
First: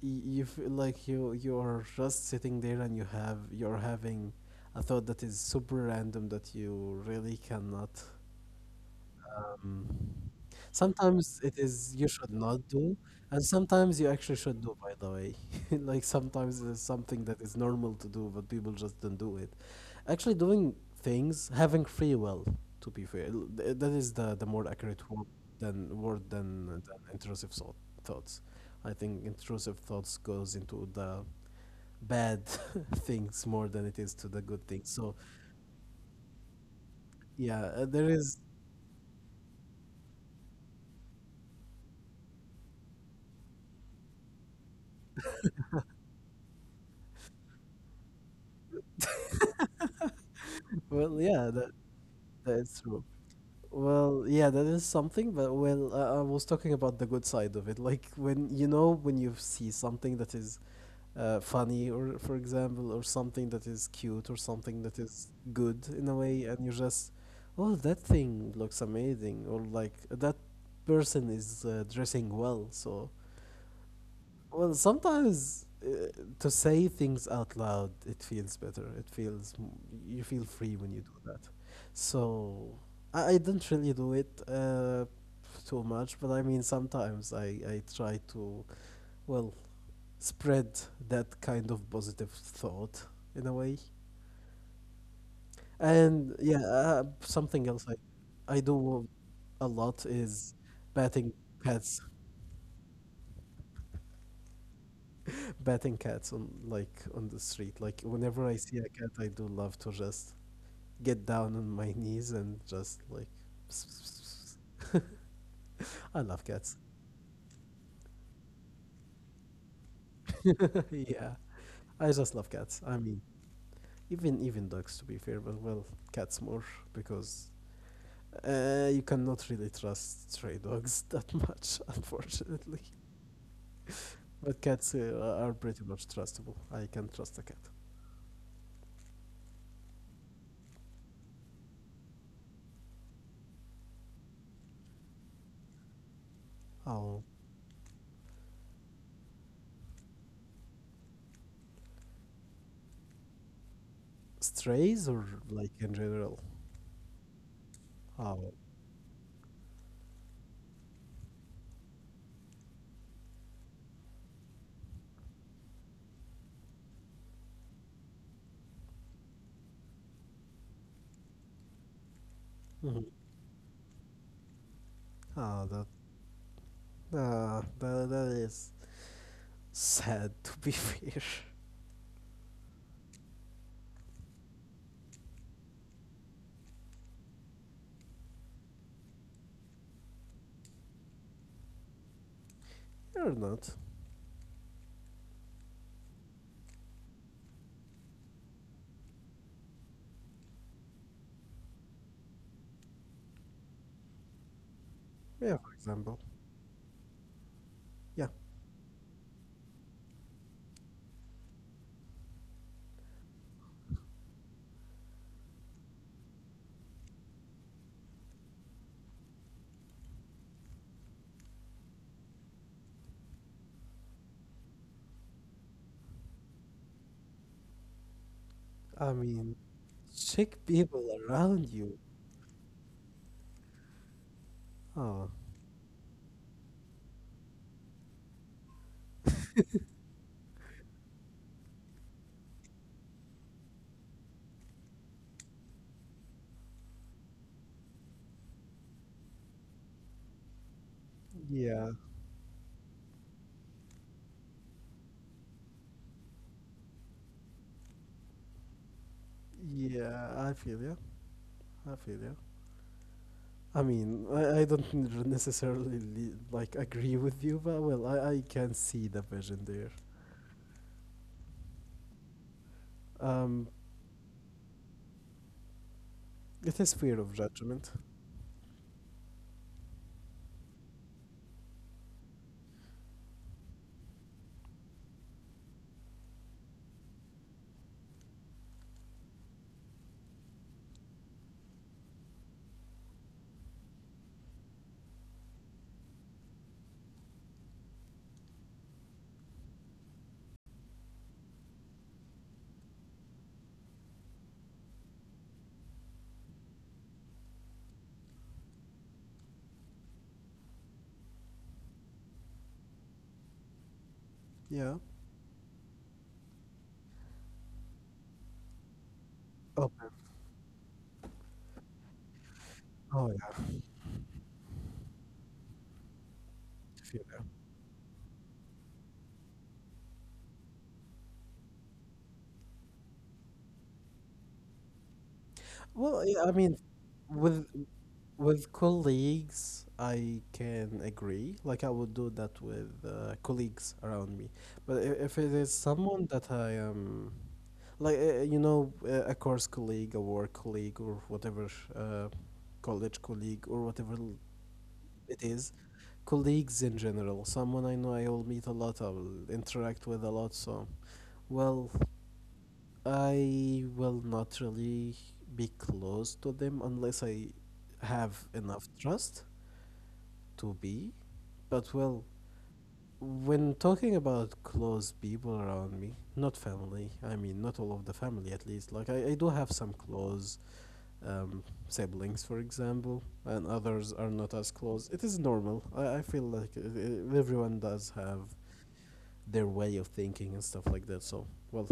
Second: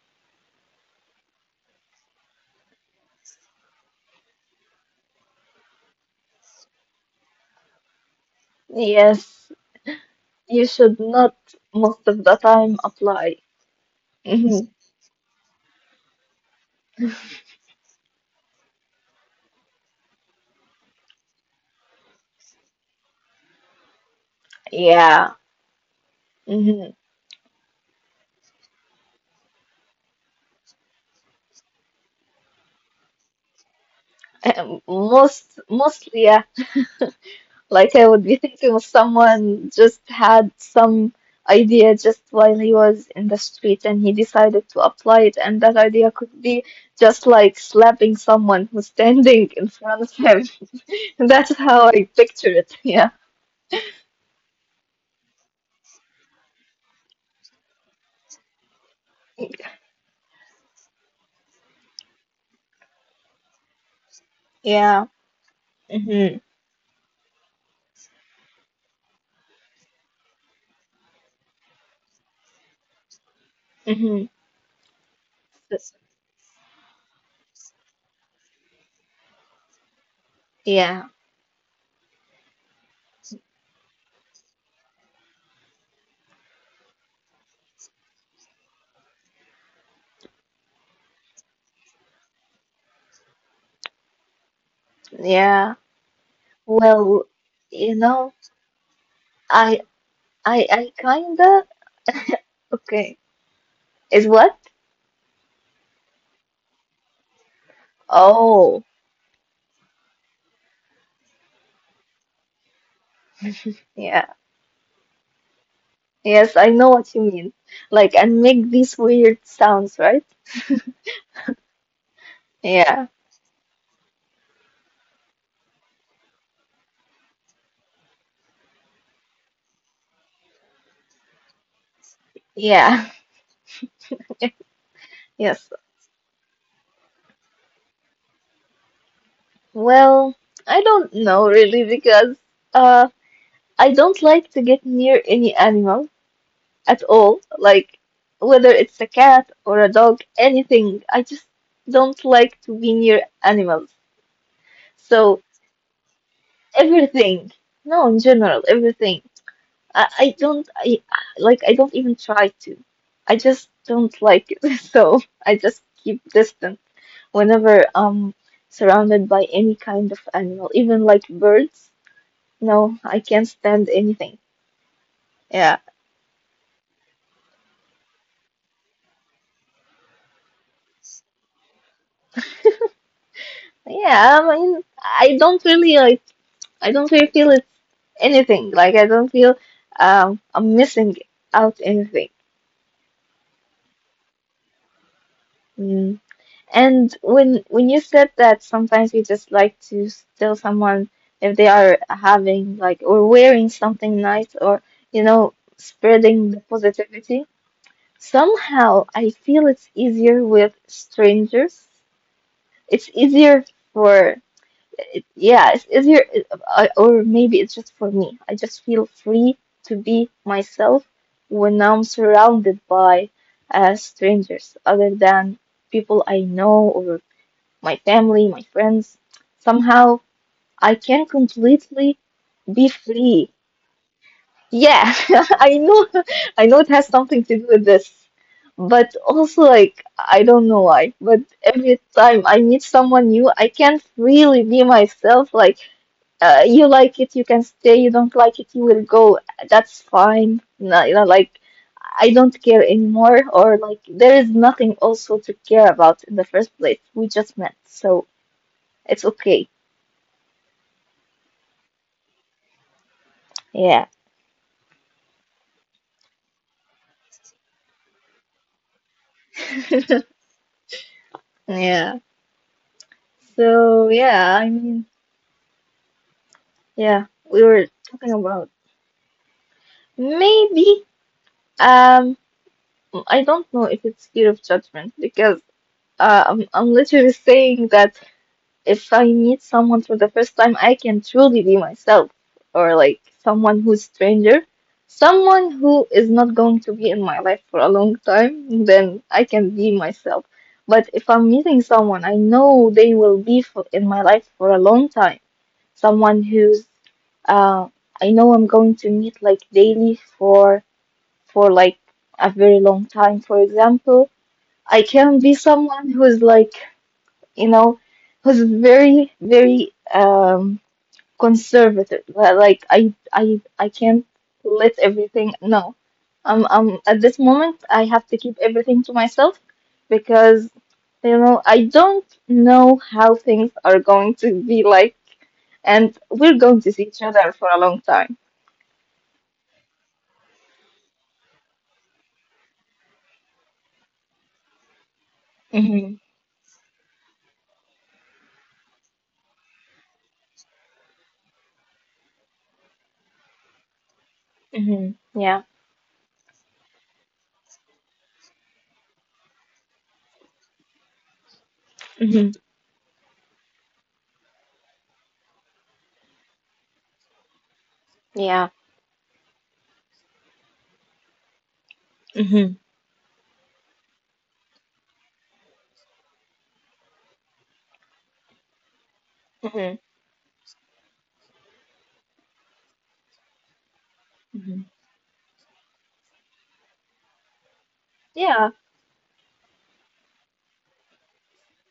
Speaker 2: You feel like you are just sitting there and you're having a thought that is super random that you really cannot
Speaker 1: Yes,
Speaker 2: um,
Speaker 1: you should not
Speaker 2: sometimes it is
Speaker 1: most
Speaker 2: you
Speaker 1: of the
Speaker 2: should not
Speaker 1: time
Speaker 2: do,
Speaker 1: apply.
Speaker 2: and sometimes you actually should
Speaker 1: Mhm.
Speaker 2: do, by the way. Like sometimes it's something that is normal to do, but people just don't do it. Actually, doing things, having free will, to be fair, that is the more accurate
Speaker 1: Yeah.
Speaker 2: word than
Speaker 1: Hmm.
Speaker 2: intrusive thoughts. I think intrusive thoughts goes into the bad things more than it is to the good things. So,
Speaker 1: Most mostly, yeah.
Speaker 2: yeah,
Speaker 1: Like, I
Speaker 2: there
Speaker 1: would be
Speaker 2: is.
Speaker 1: thinking of someone just had some idea just while he was in the street, and he decided to apply it, and that idea could be just like slapping someone who's standing in front of him.
Speaker 2: Well, yeah,
Speaker 1: That's
Speaker 2: that
Speaker 1: how I picture it.
Speaker 2: that's
Speaker 1: Yeah.
Speaker 2: true. Well, yeah, that is something, but well, I was talking about the good side of it. Like when you know when you see something that is funny, or for example, or something that is cute, or something that
Speaker 1: Yeah.
Speaker 2: is good in a
Speaker 1: Hmm.
Speaker 2: way, and you're just, oh, that thing looks amazing, or like that person is dressing well, so
Speaker 1: Hmm.
Speaker 2: well, sometimes to say things out loud, it feels better. It feels you feel free when you
Speaker 1: Yeah.
Speaker 2: do that. So I don't really do it too much, but I mean sometimes I try to well spread that kind of positive thought in a way.
Speaker 1: Yeah.
Speaker 2: And yeah,
Speaker 1: Well,
Speaker 2: something else I
Speaker 1: you know,
Speaker 2: I do a
Speaker 1: I
Speaker 2: lot is
Speaker 1: I
Speaker 2: batting
Speaker 1: kinda
Speaker 2: pets.
Speaker 1: okay. Is what?
Speaker 2: Batting cats on like on the street. Like whenever I see a
Speaker 1: Oh,
Speaker 2: cat, I do love to just get down on my knees and just like.
Speaker 1: yeah.
Speaker 2: I love
Speaker 1: Yes, I
Speaker 2: cats.
Speaker 1: know what you mean. Like, and make these weird sounds, right?
Speaker 2: Yeah, I just love cats. I
Speaker 1: Yeah.
Speaker 2: mean, even dogs to be fair, but well, cats more because you cannot really trust stray dogs that much, unfortunately.
Speaker 1: Yeah.
Speaker 2: But cats are
Speaker 1: Yes.
Speaker 2: pretty much trustable. I can trust a cat.
Speaker 1: Well, I don't know really because uh I don't like to get near any animal at
Speaker 2: Oh,
Speaker 1: all. Like, whether it's a cat or a dog, anything, I just don't like to be near animals.
Speaker 2: strays or
Speaker 1: So,
Speaker 2: like in general?
Speaker 1: everything. No, in
Speaker 2: Oh,
Speaker 1: general, everything. I, I don't I I don't even try to. I just don't like it. So I just keep distant whenever I'm surrounded by any kind of animal, even like birds. No,
Speaker 2: mhm.
Speaker 1: I can't stand anything.
Speaker 2: Ah,
Speaker 1: Yeah.
Speaker 2: that Ah, that is sad to be fair.
Speaker 1: Yeah, I mean, I don't really like, I don't really feel it's anything. Like, I don't feel I'm missing out anything.
Speaker 2: Or not.
Speaker 1: Mm. And when you said that sometimes we just like to steal someone if they are having like or wearing something nice, or, you know,
Speaker 2: Yeah, for example.
Speaker 1: spreading the positivity,
Speaker 2: Yeah,
Speaker 1: somehow I feel it's easier with strangers. It's easier for Yeah, it's easier, or maybe it's just for me. I just feel free to be myself when I'm surrounded by strangers, other than people I know, or my family, my
Speaker 2: I
Speaker 1: friends.
Speaker 2: mean,
Speaker 1: Somehow
Speaker 2: check
Speaker 1: I
Speaker 2: people
Speaker 1: can
Speaker 2: around you.
Speaker 1: completely be free. Yeah,
Speaker 2: Oh,
Speaker 1: I know, I know it has something to do with this, but also like I don't know why, but every time I meet someone new, I can't really be myself. Like, you like it, you can stay. You don't like it, you will go. That's fine. No, you know,
Speaker 2: yeah,
Speaker 1: like I don't care anymore, or like there is nothing also to care about in the first place. We just met, so it's okay.
Speaker 2: yeah, I feel you. I feel you. I mean,
Speaker 1: Yeah.
Speaker 2: I don't necessarily like agree with you, but well, I can see the vision there.
Speaker 1: Yeah.
Speaker 2: Um,
Speaker 1: So yeah, I mean,
Speaker 2: it is fear of
Speaker 1: yeah, we
Speaker 2: judgment.
Speaker 1: were talking about maybe um I don't know if it's fear of judgment because I'm literally saying that if I meet someone for the first time, I can truly be myself, or like someone who's stranger, someone who is not going to be in my life for a long time, then I can be myself. But if I'm meeting someone I know they will be for, in my life for a long time, someone who's uh, I know I'm going to meet like daily for like a very long time, for example.
Speaker 2: Yeah.
Speaker 1: I can be someone who's like, you know, who's very, very
Speaker 2: Open.
Speaker 1: um conservative. li- Like I
Speaker 2: Oh
Speaker 1: I
Speaker 2: yeah.
Speaker 1: I can't let everything no.
Speaker 2: Feel
Speaker 1: At this
Speaker 2: you.
Speaker 1: moment I have to keep everything to myself because you know I don't know how things are going to be like and
Speaker 2: Well, yeah, I
Speaker 1: we're
Speaker 2: mean,
Speaker 1: going to see each other
Speaker 2: with
Speaker 1: for a long time.
Speaker 2: with colleagues, I can agree. Like I would do that with colleagues around me. But if it is
Speaker 1: Mm-hmm.
Speaker 2: someone that I am, like you know, a course colleague, a work colleague, or whatever, uh, college colleague, or whatever
Speaker 1: hmm
Speaker 2: it
Speaker 1: Yeah,
Speaker 2: is, colleagues in general, someone I know I will meet a lot, I will interact with a lot. So, well,
Speaker 1: hmm
Speaker 2: I will not really be close to them unless I have
Speaker 1: yeah,
Speaker 2: enough trust to be. But well,
Speaker 1: Mm-hmm.
Speaker 2: when talking about close people around me, not family, I mean, not all of the family at least, like I do have some
Speaker 1: hmm
Speaker 2: close siblings, for example, and others are not as
Speaker 1: hmm
Speaker 2: close. It is normal. I feel like everyone does have
Speaker 1: yeah,
Speaker 2: their way of thinking and stuff like that. So, well,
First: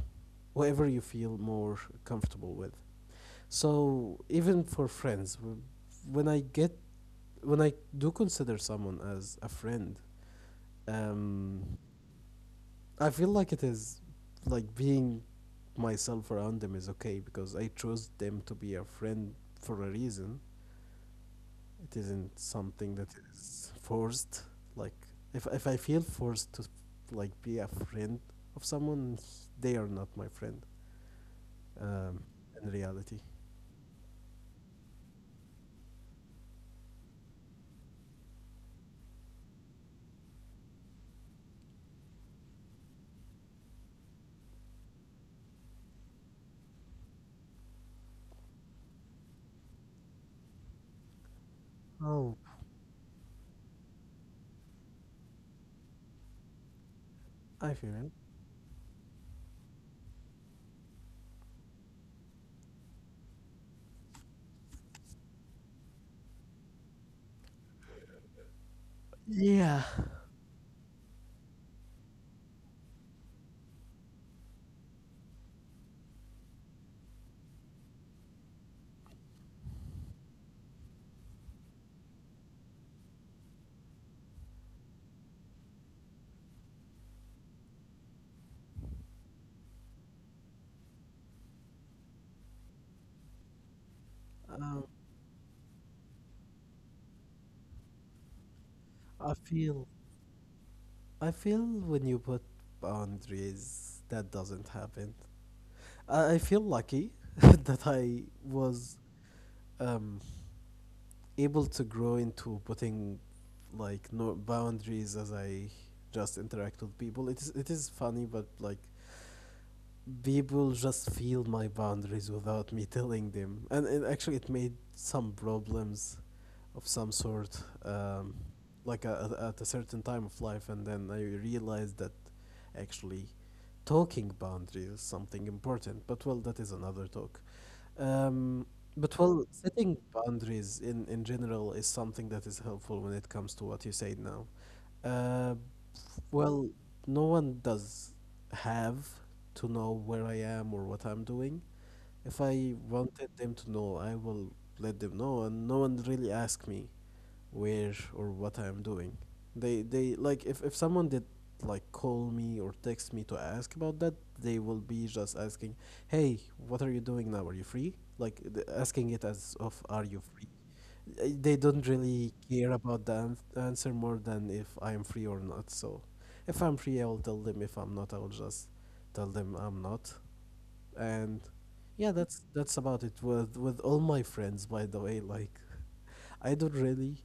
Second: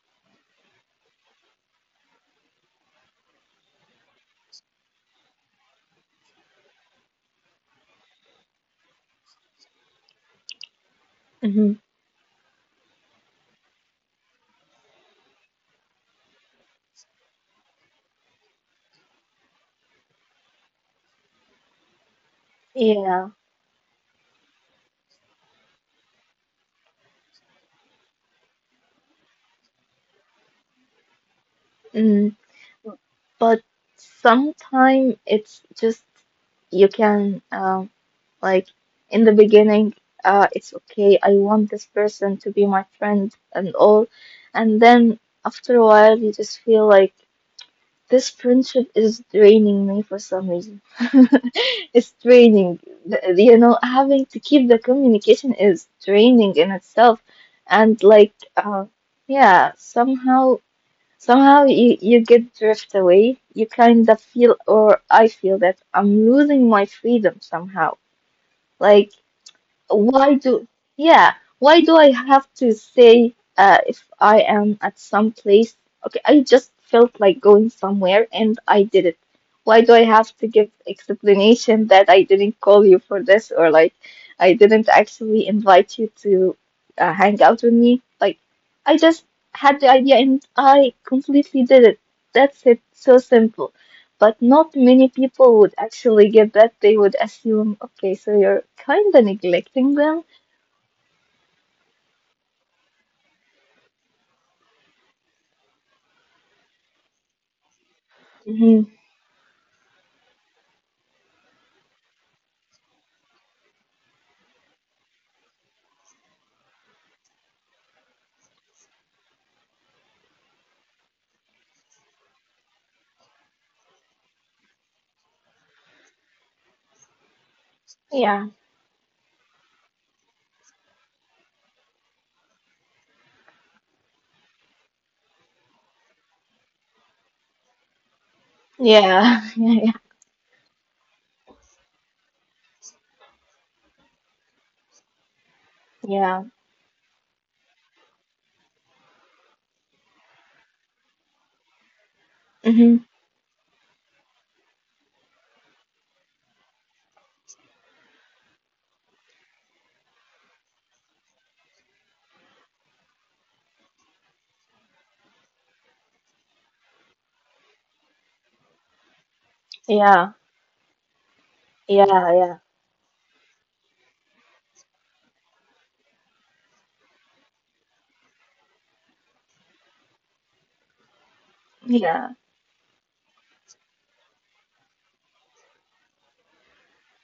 Speaker 2: whatever you feel more comfortable with. So, even for friends, when I get when I do consider someone as a friend,
Speaker 1: hmm
Speaker 2: um, I feel like it is like being myself around them is okay because I chose them to be a friend for a reason. It isn't something that
Speaker 1: yeah.
Speaker 2: is forced. Like if I feel forced to like be a friend of someone, they are not my friend. Um,
Speaker 1: Mm.
Speaker 2: in reality.
Speaker 1: But sometime it's just you can like in the beginning, it's okay. I want this person to be my friend and all, and then after a while you just feel like. This friendship is draining me for some reason. It's
Speaker 2: Oh,
Speaker 1: draining. You know, having to keep the communication is draining in itself.
Speaker 2: I feel
Speaker 1: And
Speaker 2: it.
Speaker 1: like, yeah, somehow, you get drift away. You kind of feel, or I feel that I'm losing my freedom somehow. Like,
Speaker 2: Yeah.
Speaker 1: why do yeah why do I have to say if I am at some place, okay I just felt like going somewhere and I did it, why do I have to give explanation that I didn't call you for this or like I didn't actually invite you to hang out with me, like I just had the idea and I completely did it, that's it, so simple. But not
Speaker 2: Um,
Speaker 1: many people would actually get that. They would assume, okay, so you're kind of
Speaker 2: I feel.
Speaker 1: neglecting them.
Speaker 2: I feel when you put boundaries, that doesn't happen. I feel lucky that I was
Speaker 1: Hmm
Speaker 2: um, able to grow into putting like no boundaries as I just interact with people. It is funny, but like people just feel my boundaries without me telling them and it actually it made some problems of some sort, um,
Speaker 1: Yeah,
Speaker 2: like at a certain time of life, and then I realized that actually talking boundaries is something important, but well, that is another talk. um, but
Speaker 1: yeah,
Speaker 2: well,
Speaker 1: yeah, yeah,
Speaker 2: setting boundaries in general is something that is helpful when it comes to what you say now. uh,
Speaker 1: yeah,
Speaker 2: well, no one does have to know where I am or what I'm doing. If I
Speaker 1: hmm
Speaker 2: wanted them to know, I will let them know, and no one really asked me where or what I am doing. They like if someone did like call me or text me to ask about that, they will be just asking, "Hey, what are you doing now? Are you free?" Like asking it as of, "Are you
Speaker 1: yeah,
Speaker 2: free?" They don't really
Speaker 1: yeah, yeah,
Speaker 2: care about the answer more than if I am free or not. So, if I'm free, I will tell them. If I'm not, I will just tell them I'm not. And yeah,
Speaker 1: yeah,
Speaker 2: that's about it with all my friends. By the way, like I don't really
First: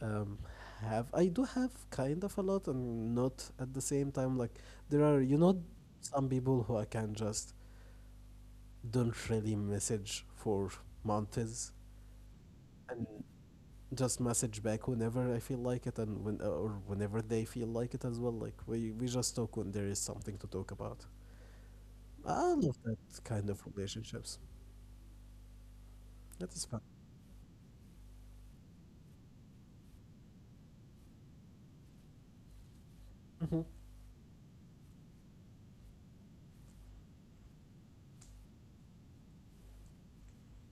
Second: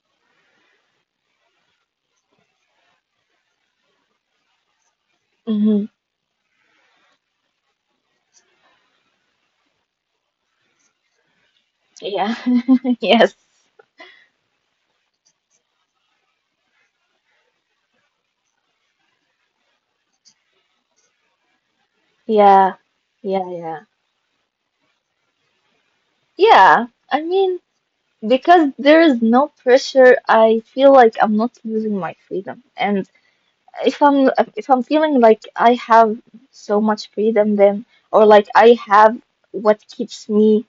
Speaker 2: um, have I do have kind of a lot and not at the same time. Like there are, you know,
Speaker 1: hmm
Speaker 2: some people who I can just don't really message for months
Speaker 1: yeah,
Speaker 2: and
Speaker 1: yes,
Speaker 2: just message back whenever I feel like it and when or whenever they feel like it as well. Like we just talk when there is something to talk about. I
Speaker 1: yeah,
Speaker 2: love that kind
Speaker 1: yeah,
Speaker 2: of
Speaker 1: yeah,
Speaker 2: relationships. That is fun.
Speaker 1: yeah. I mean, because there is no pressure, I feel like I'm not losing my freedom, and
Speaker 2: Hmm.
Speaker 1: if I'm if I'm feeling like I have so much freedom then or like I have what keeps me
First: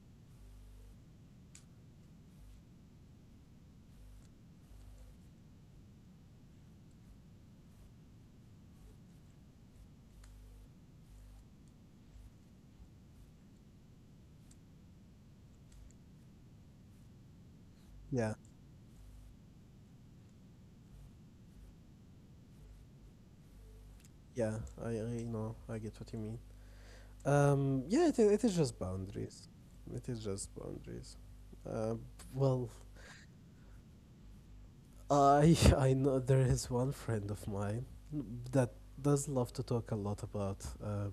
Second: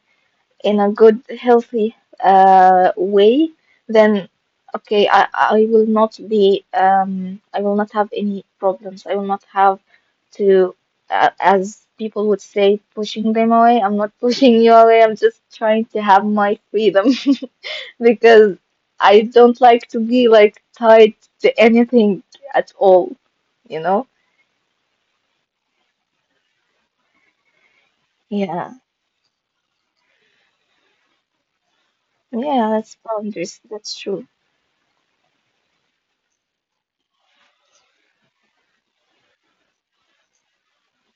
Speaker 1: in a good healthy way then okay I will not be, I will not have any problems, I will not have to, as people would say pushing them away, I'm not pushing you away, I'm just trying to have my freedom.
Speaker 2: Yeah,
Speaker 1: Because I don't like to be like tied to anything at all, you know?
Speaker 2: yeah. I know. I get what you mean. Yeah, it is
Speaker 1: Yeah.
Speaker 2: just boundaries. It is just boundaries. Uh,
Speaker 1: Yeah,
Speaker 2: well,
Speaker 1: that's boundaries. That's true.
Speaker 2: I I know there is one friend of mine that does love to talk a lot about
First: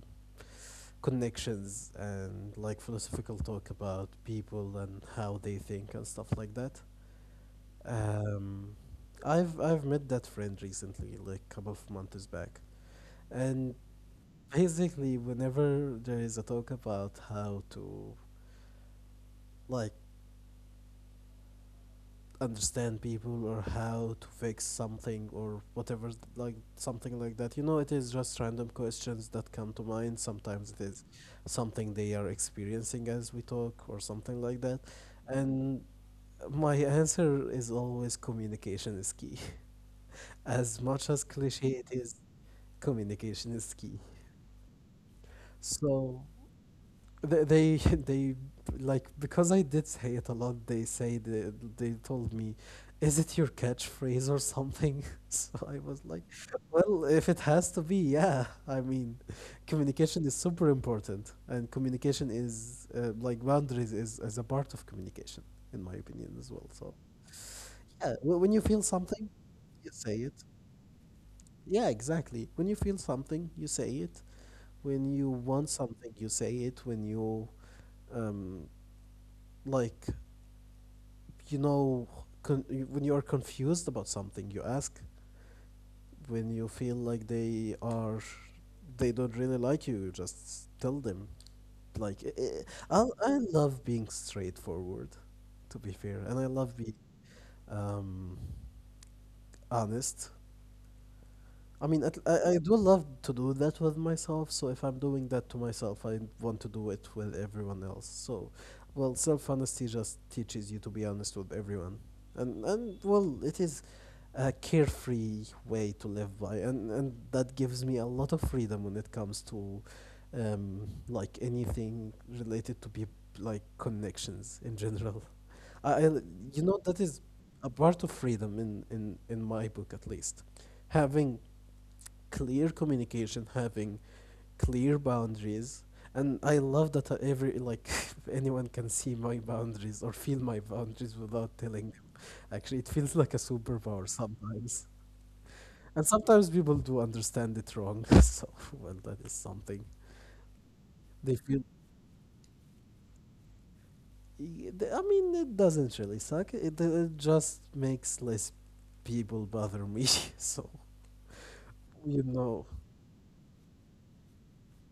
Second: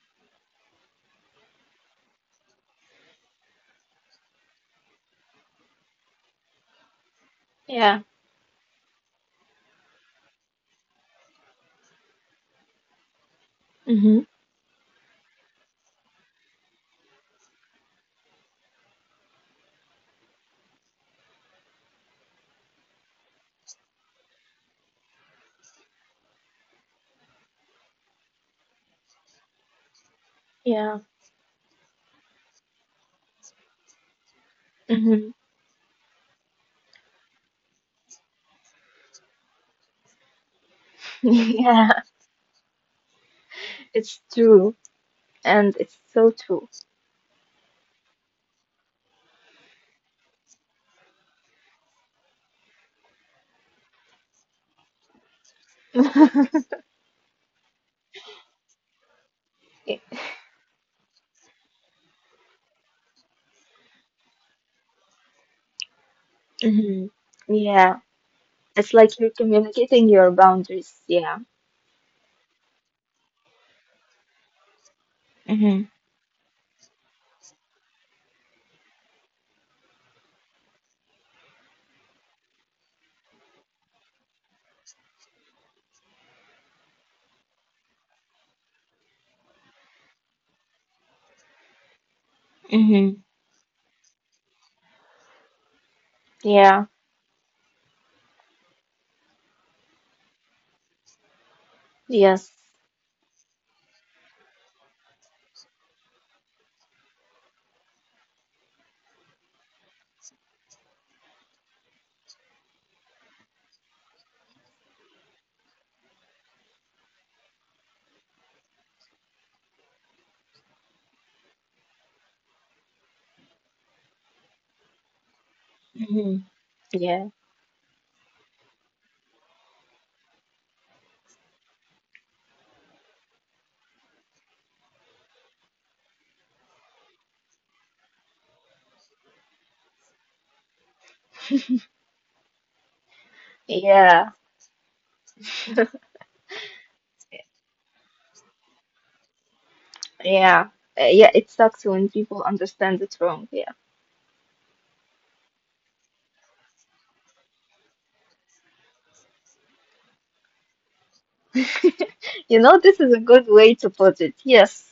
Speaker 2: connections and like philosophical talk about people and how they think and stuff like that.
Speaker 1: Yeah.
Speaker 2: Um, I've met that friend recently, like a couple of months back, and
Speaker 1: Mm-hmm.
Speaker 2: basically whenever there is a talk about how to like understand people or how to fix something or whatever, like something like that. You know, it is just random questions that come to mind. Sometimes it
Speaker 1: Yeah.
Speaker 2: is something they are experiencing as we talk or something like that,
Speaker 1: Mm-hmm.
Speaker 2: and my answer is always communication is key, as much as cliche it
Speaker 1: Yeah,
Speaker 2: is. Communication is key.
Speaker 1: it's true. And it's
Speaker 2: So
Speaker 1: so true.
Speaker 2: they, they, like, because I did say it a lot, they say, they told me, "Is it your catchphrase or something?" So I was like, "Well, if it has to be, yeah. I mean, communication is super important, and communication is, like, boundaries is a part of communication, in my opinion as well." So
Speaker 1: Mm-hmm. Yeah.
Speaker 2: yeah, when you feel
Speaker 1: It's like
Speaker 2: something,
Speaker 1: you're
Speaker 2: you
Speaker 1: communicating
Speaker 2: say
Speaker 1: your
Speaker 2: it.
Speaker 1: boundaries. Yeah.
Speaker 2: Yeah, exactly. When you feel something, you say it. When you want
Speaker 1: Mm-hmm.
Speaker 2: something, you say it. When you, um, like, you know when you are confused about something, you ask. When you feel like they are they don't really like you just tell them. Like,
Speaker 1: Mm-hmm.
Speaker 2: I love being straightforward, to be fair, and I love
Speaker 1: Yeah.
Speaker 2: being um honest. I mean,
Speaker 1: Yes.
Speaker 2: I do love to do that with myself. So if I'm doing that to myself, I want to do it with everyone else. So, well, self honesty just teaches you to be honest with everyone, and well, it is a carefree way to live by, and that gives me a lot of freedom when it comes to, like, anything related to be like connections in general. I, I l-
Speaker 1: Mm-hmm.
Speaker 2: you know, that is
Speaker 1: Yeah.
Speaker 2: a part of freedom, in my book at least, having clear communication, having clear boundaries. And I love that, every, like, anyone can see my boundaries or feel my boundaries without telling them. Actually, it feels like a superpower
Speaker 1: Yeah.
Speaker 2: sometimes. And sometimes people do understand it wrong. So, well, that is something.
Speaker 1: Yeah. Yeah,
Speaker 2: They
Speaker 1: it
Speaker 2: feel
Speaker 1: sucks when people understand it wrong. Yeah.
Speaker 2: I mean, it doesn't really suck. It, it just makes less people bother me. So, you
Speaker 1: You
Speaker 2: know.
Speaker 1: know, this is a good way to put it. Yes.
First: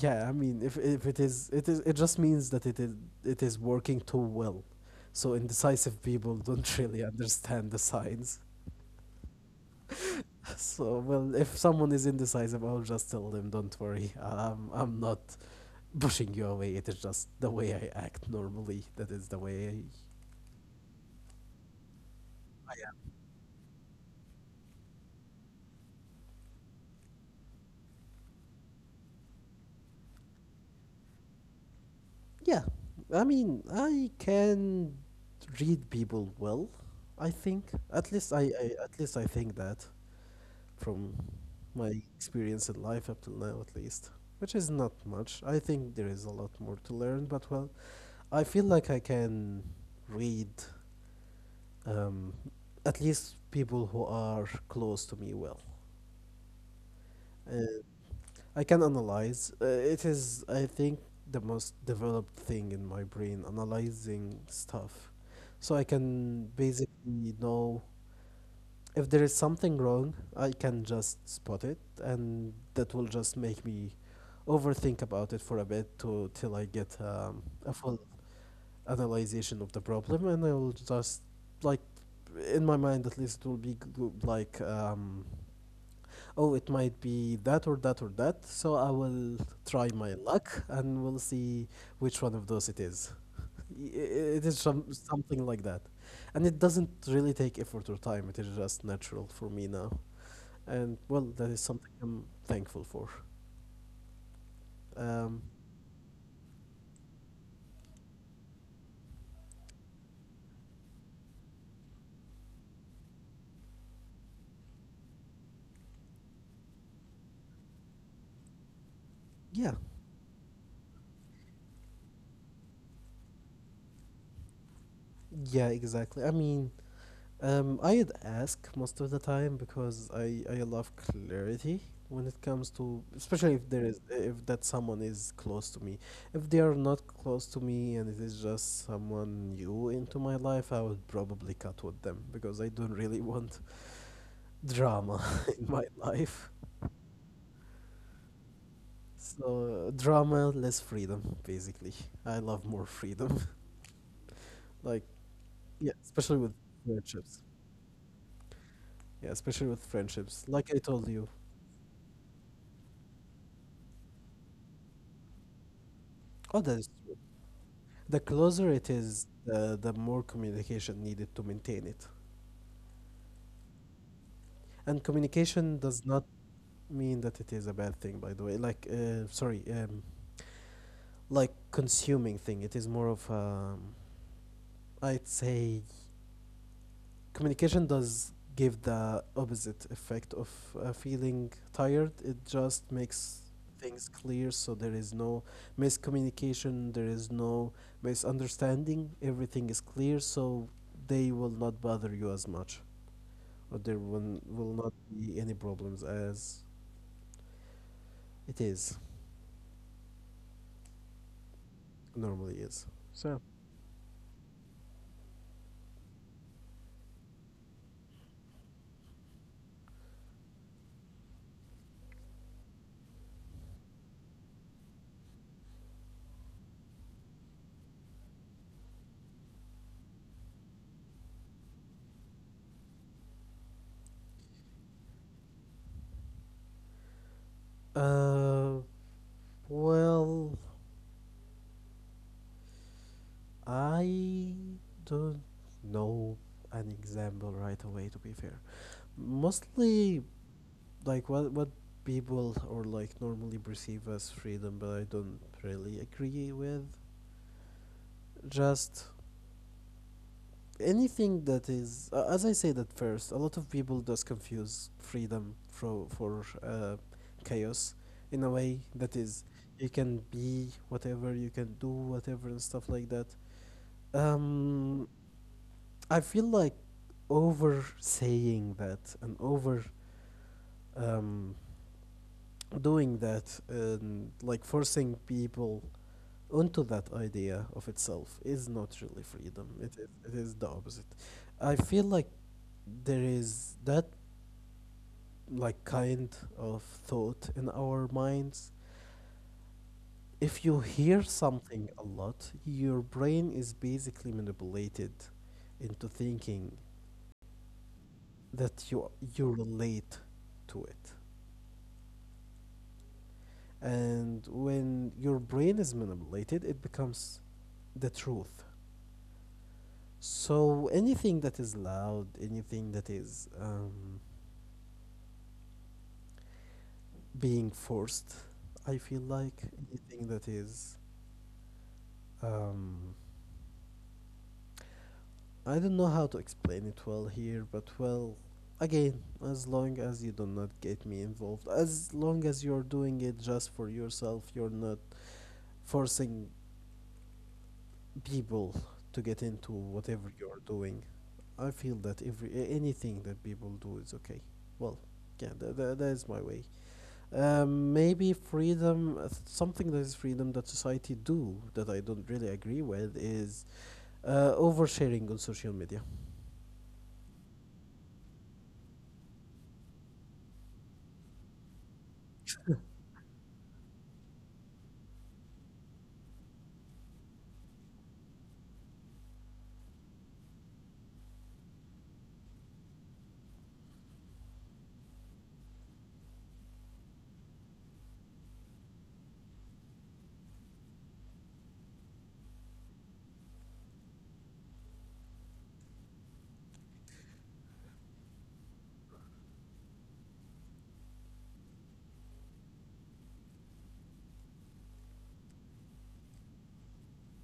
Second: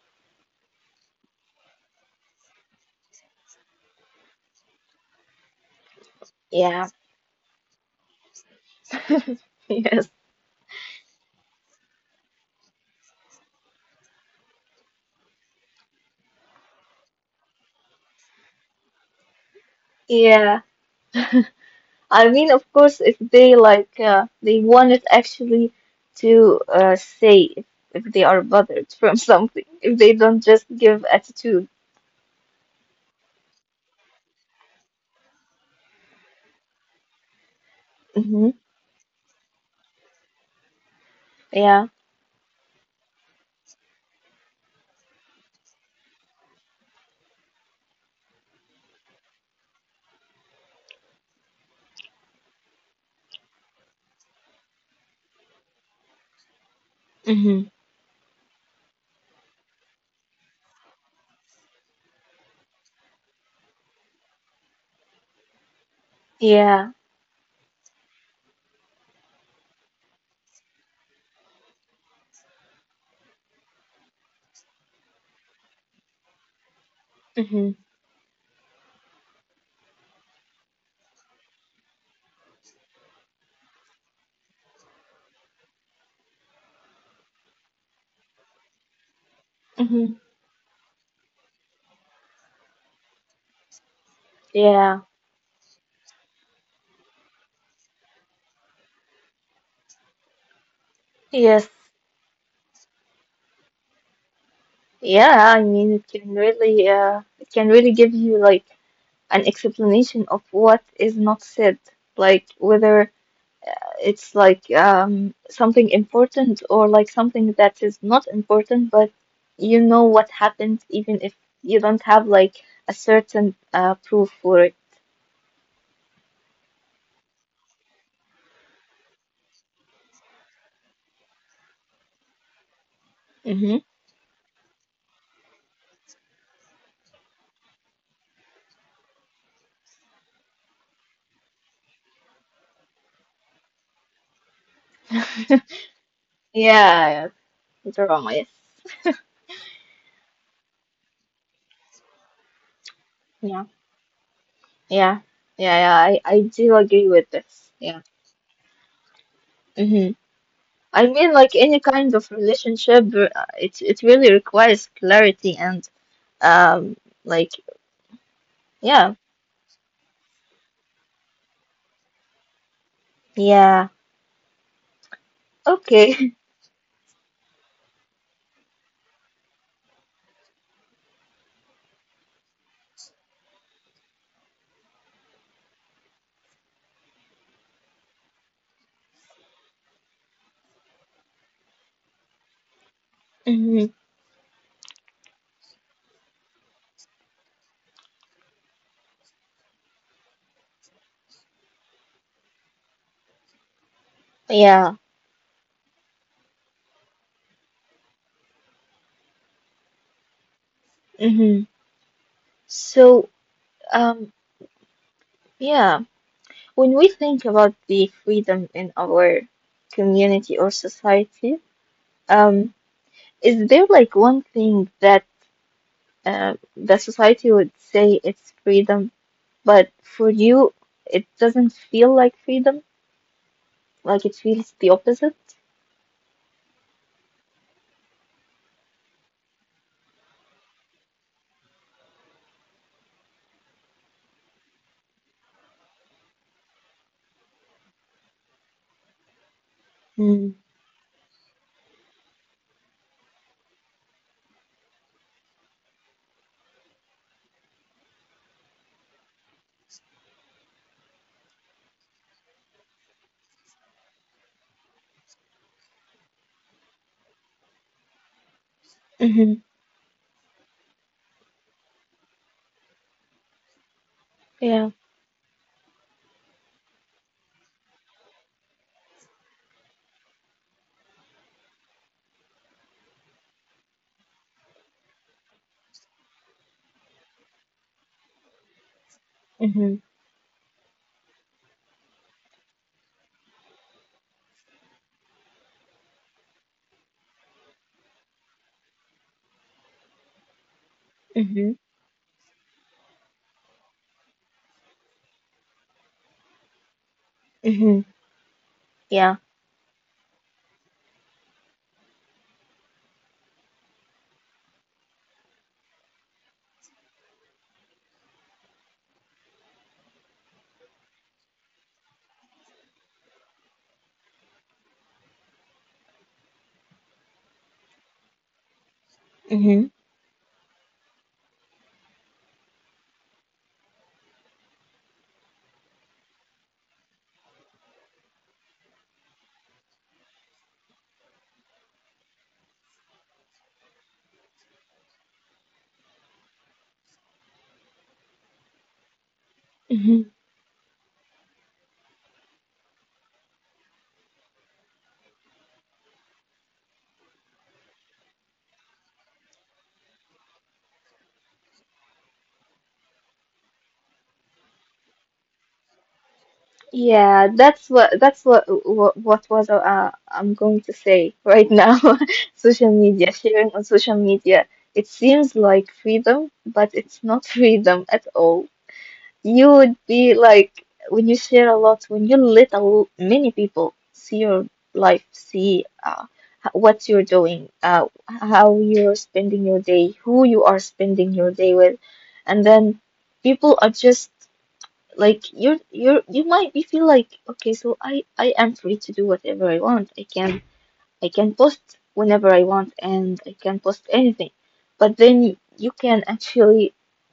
Speaker 2: Yeah, I mean, if it is, it is, it just means that it is, it is working too well. So indecisive people don't
Speaker 1: Yeah.
Speaker 2: really understand the signs.
Speaker 1: Yes.
Speaker 2: So well, if someone is indecisive, I'll just tell them, don't worry, I'm not pushing you away. It is just the way I act normally. That is the way
Speaker 1: Yeah. I mean, of
Speaker 2: I
Speaker 1: course,
Speaker 2: am.
Speaker 1: if they like they wanted actually to say if they are bothered from something, if they don't just give attitude.
Speaker 2: Yeah, I mean, I can read people well. I think, at least
Speaker 1: Mm-hmm.
Speaker 2: I, at least I think that, from
Speaker 1: Yeah.
Speaker 2: my experience in life up till now at least, which is not much. I think there is a lot more to learn, but well, I feel like I can read, um, at least people who are close to me, well. And
Speaker 1: Mm-hmm.
Speaker 2: I can analyze, it is, I think, the most developed thing in my brain, analyzing stuff. So I can
Speaker 1: Yeah.
Speaker 2: basically know if there is something wrong. I can just spot it, and that will just make me overthink about it for a bit, to till I get
Speaker 1: Mm-hmm.
Speaker 2: a full analyzation of the problem, and I will just, like, in my mind at least, it will be like, oh, it might be that or that or that. So I will try my
Speaker 1: Mm-hmm.
Speaker 2: luck and we'll see which one of those it is. I- It is
Speaker 1: Yeah.
Speaker 2: something like that, and it doesn't really take effort or time. It is just natural for me now. And well, that is
Speaker 1: Yes.
Speaker 2: something I'm thankful for. Um,
Speaker 1: Yeah. I mean, it can really give you like an explanation of what is not said, like whether it's like something important or like something that is not important, but
Speaker 2: yeah,
Speaker 1: you know what happened, even if you don't have like a certain proof for it.
Speaker 2: yeah, exactly. I mean, I'd ask most of the time because I love clarity when it comes to, especially if
Speaker 1: Mm-hmm.
Speaker 2: there is, if that someone is close to me. If they are not close to me and it is just someone new into my life, I would probably cut with them because I don't really want drama in my life.
Speaker 1: Yeah, yeah, drama, yes.
Speaker 2: So drama, less freedom, basically. I love more freedom.
Speaker 1: Yeah.
Speaker 2: Like,
Speaker 1: Yeah, yeah,
Speaker 2: yeah,
Speaker 1: yeah. I,
Speaker 2: especially
Speaker 1: I
Speaker 2: with
Speaker 1: do agree with
Speaker 2: friendships.
Speaker 1: this. Yeah.
Speaker 2: Yeah, especially with
Speaker 1: Mm-hmm.
Speaker 2: friendships. Like I told
Speaker 1: I
Speaker 2: you,
Speaker 1: mean, like any kind of relationship, it it really requires clarity and
Speaker 2: oh, that is
Speaker 1: um,
Speaker 2: true.
Speaker 1: like
Speaker 2: The closer it
Speaker 1: yeah,
Speaker 2: is, the more communication needed to maintain it.
Speaker 1: yeah.
Speaker 2: And communication does
Speaker 1: Okay.
Speaker 2: not mean that it is a bad thing, by the way. Like, sorry, like, consuming thing. It is more of, I'd say, communication does give the opposite effect of feeling tired. It just makes
Speaker 1: Mm-hmm.
Speaker 2: things clear, so there is no miscommunication, there is no misunderstanding. Everything is clear, so they will not bother you as much, or there will not
Speaker 1: Yeah.
Speaker 2: be any problems as it is
Speaker 1: Mm-hmm.
Speaker 2: normally is.
Speaker 1: So
Speaker 2: So,
Speaker 1: um, yeah, when we think about the freedom in our community or society, um, is there like one thing that the society would say it's freedom, but for you it doesn't feel like freedom, like it feels the opposite?
Speaker 2: uh, well, I don't know an example right away, to be fair. Mostly,
Speaker 1: Mm-hmm.
Speaker 2: like, what people, or, like, normally perceive as freedom but I don't really agree with, just anything that is, as I said at first, a lot of people does confuse freedom for, chaos, in a way that is, you can be whatever, you can do whatever, and stuff like that.
Speaker 1: Yeah.
Speaker 2: um I feel like over saying that, and over, um doing that, and, like, forcing people onto that idea, of itself, is not really freedom.
Speaker 1: Mm-hmm.
Speaker 2: It is the opposite. I feel like there is that, like, kind of thought in our minds. If you hear
Speaker 1: Mm-hmm.
Speaker 2: something a lot, your brain is basically manipulated into thinking
Speaker 1: Mm-hmm.
Speaker 2: that
Speaker 1: Yeah.
Speaker 2: you relate to it. And when your brain is manipulated, it becomes the truth. So anything that is loud, anything that is, being forced, I feel like
Speaker 1: Mm-hmm.
Speaker 2: anything that is, um, I don't know how to explain it well here, but well, again, as long as you do not get me involved, as long as you're doing it just for yourself, you're not forcing people to get into whatever you're doing. I feel that every, anything that people do is okay. Well, yeah, that is my way. Maybe freedom, something that is freedom that society do that I don't really agree with is oversharing on social media.
Speaker 1: Yeah, that's what what was I'm going to say right now. Social media, sharing on social media, it seems like freedom, but it's not freedom at all. You would be like when you share a lot, when you let a l many people see your life, see h- what you're doing, how you're spending your day, who you are spending your day with, and then people are just like you're you might be feel like okay so i am free to do whatever I want, i can post whenever I want and I can post anything, but then you can actually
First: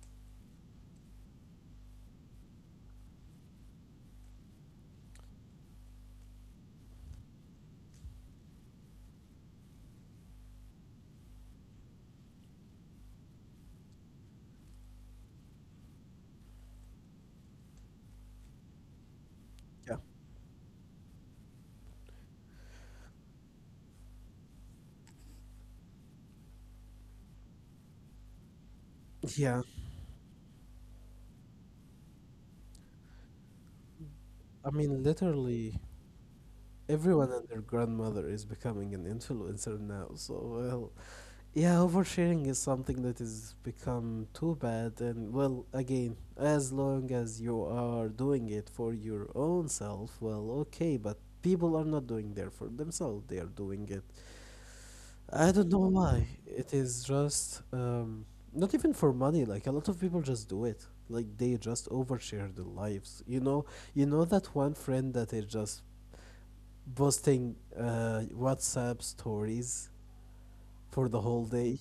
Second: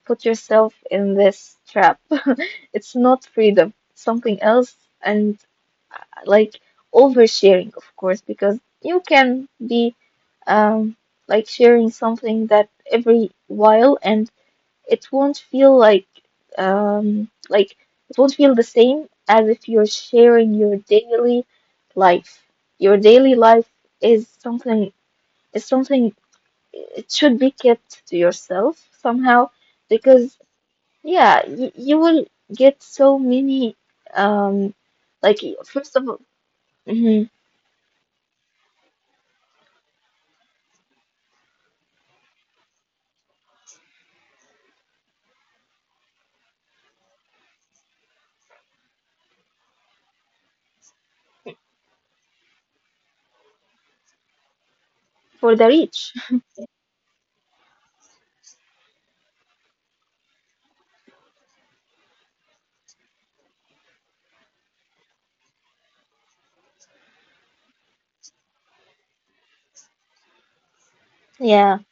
Speaker 1: put yourself in this trap. It's not freedom, it's something else. And like oversharing, of course, because you can be um like sharing something that every while and it won't feel like it won't feel the same as if you're
Speaker 2: Yeah.
Speaker 1: sharing your daily life. Your daily life is something it should be kept to yourself somehow
Speaker 2: Yeah.
Speaker 1: because yeah, y you will get so many um
Speaker 2: I mean,
Speaker 1: like
Speaker 2: literally,
Speaker 1: first of all mhm,
Speaker 2: everyone and their grandmother is becoming an influencer now. So, well, yeah, oversharing is something that has become too bad. And, well, again, as long as you are doing it for your own self, well, okay, but people are not doing that for themselves. They are doing it,
Speaker 1: for
Speaker 2: I
Speaker 1: the
Speaker 2: don't know
Speaker 1: rich.
Speaker 2: why. It is just, not even for money. Like, a lot of people just do it. Like, they just overshare their lives. You know that one friend that is just posting, WhatsApp stories for the whole
Speaker 1: Yeah.
Speaker 2: day.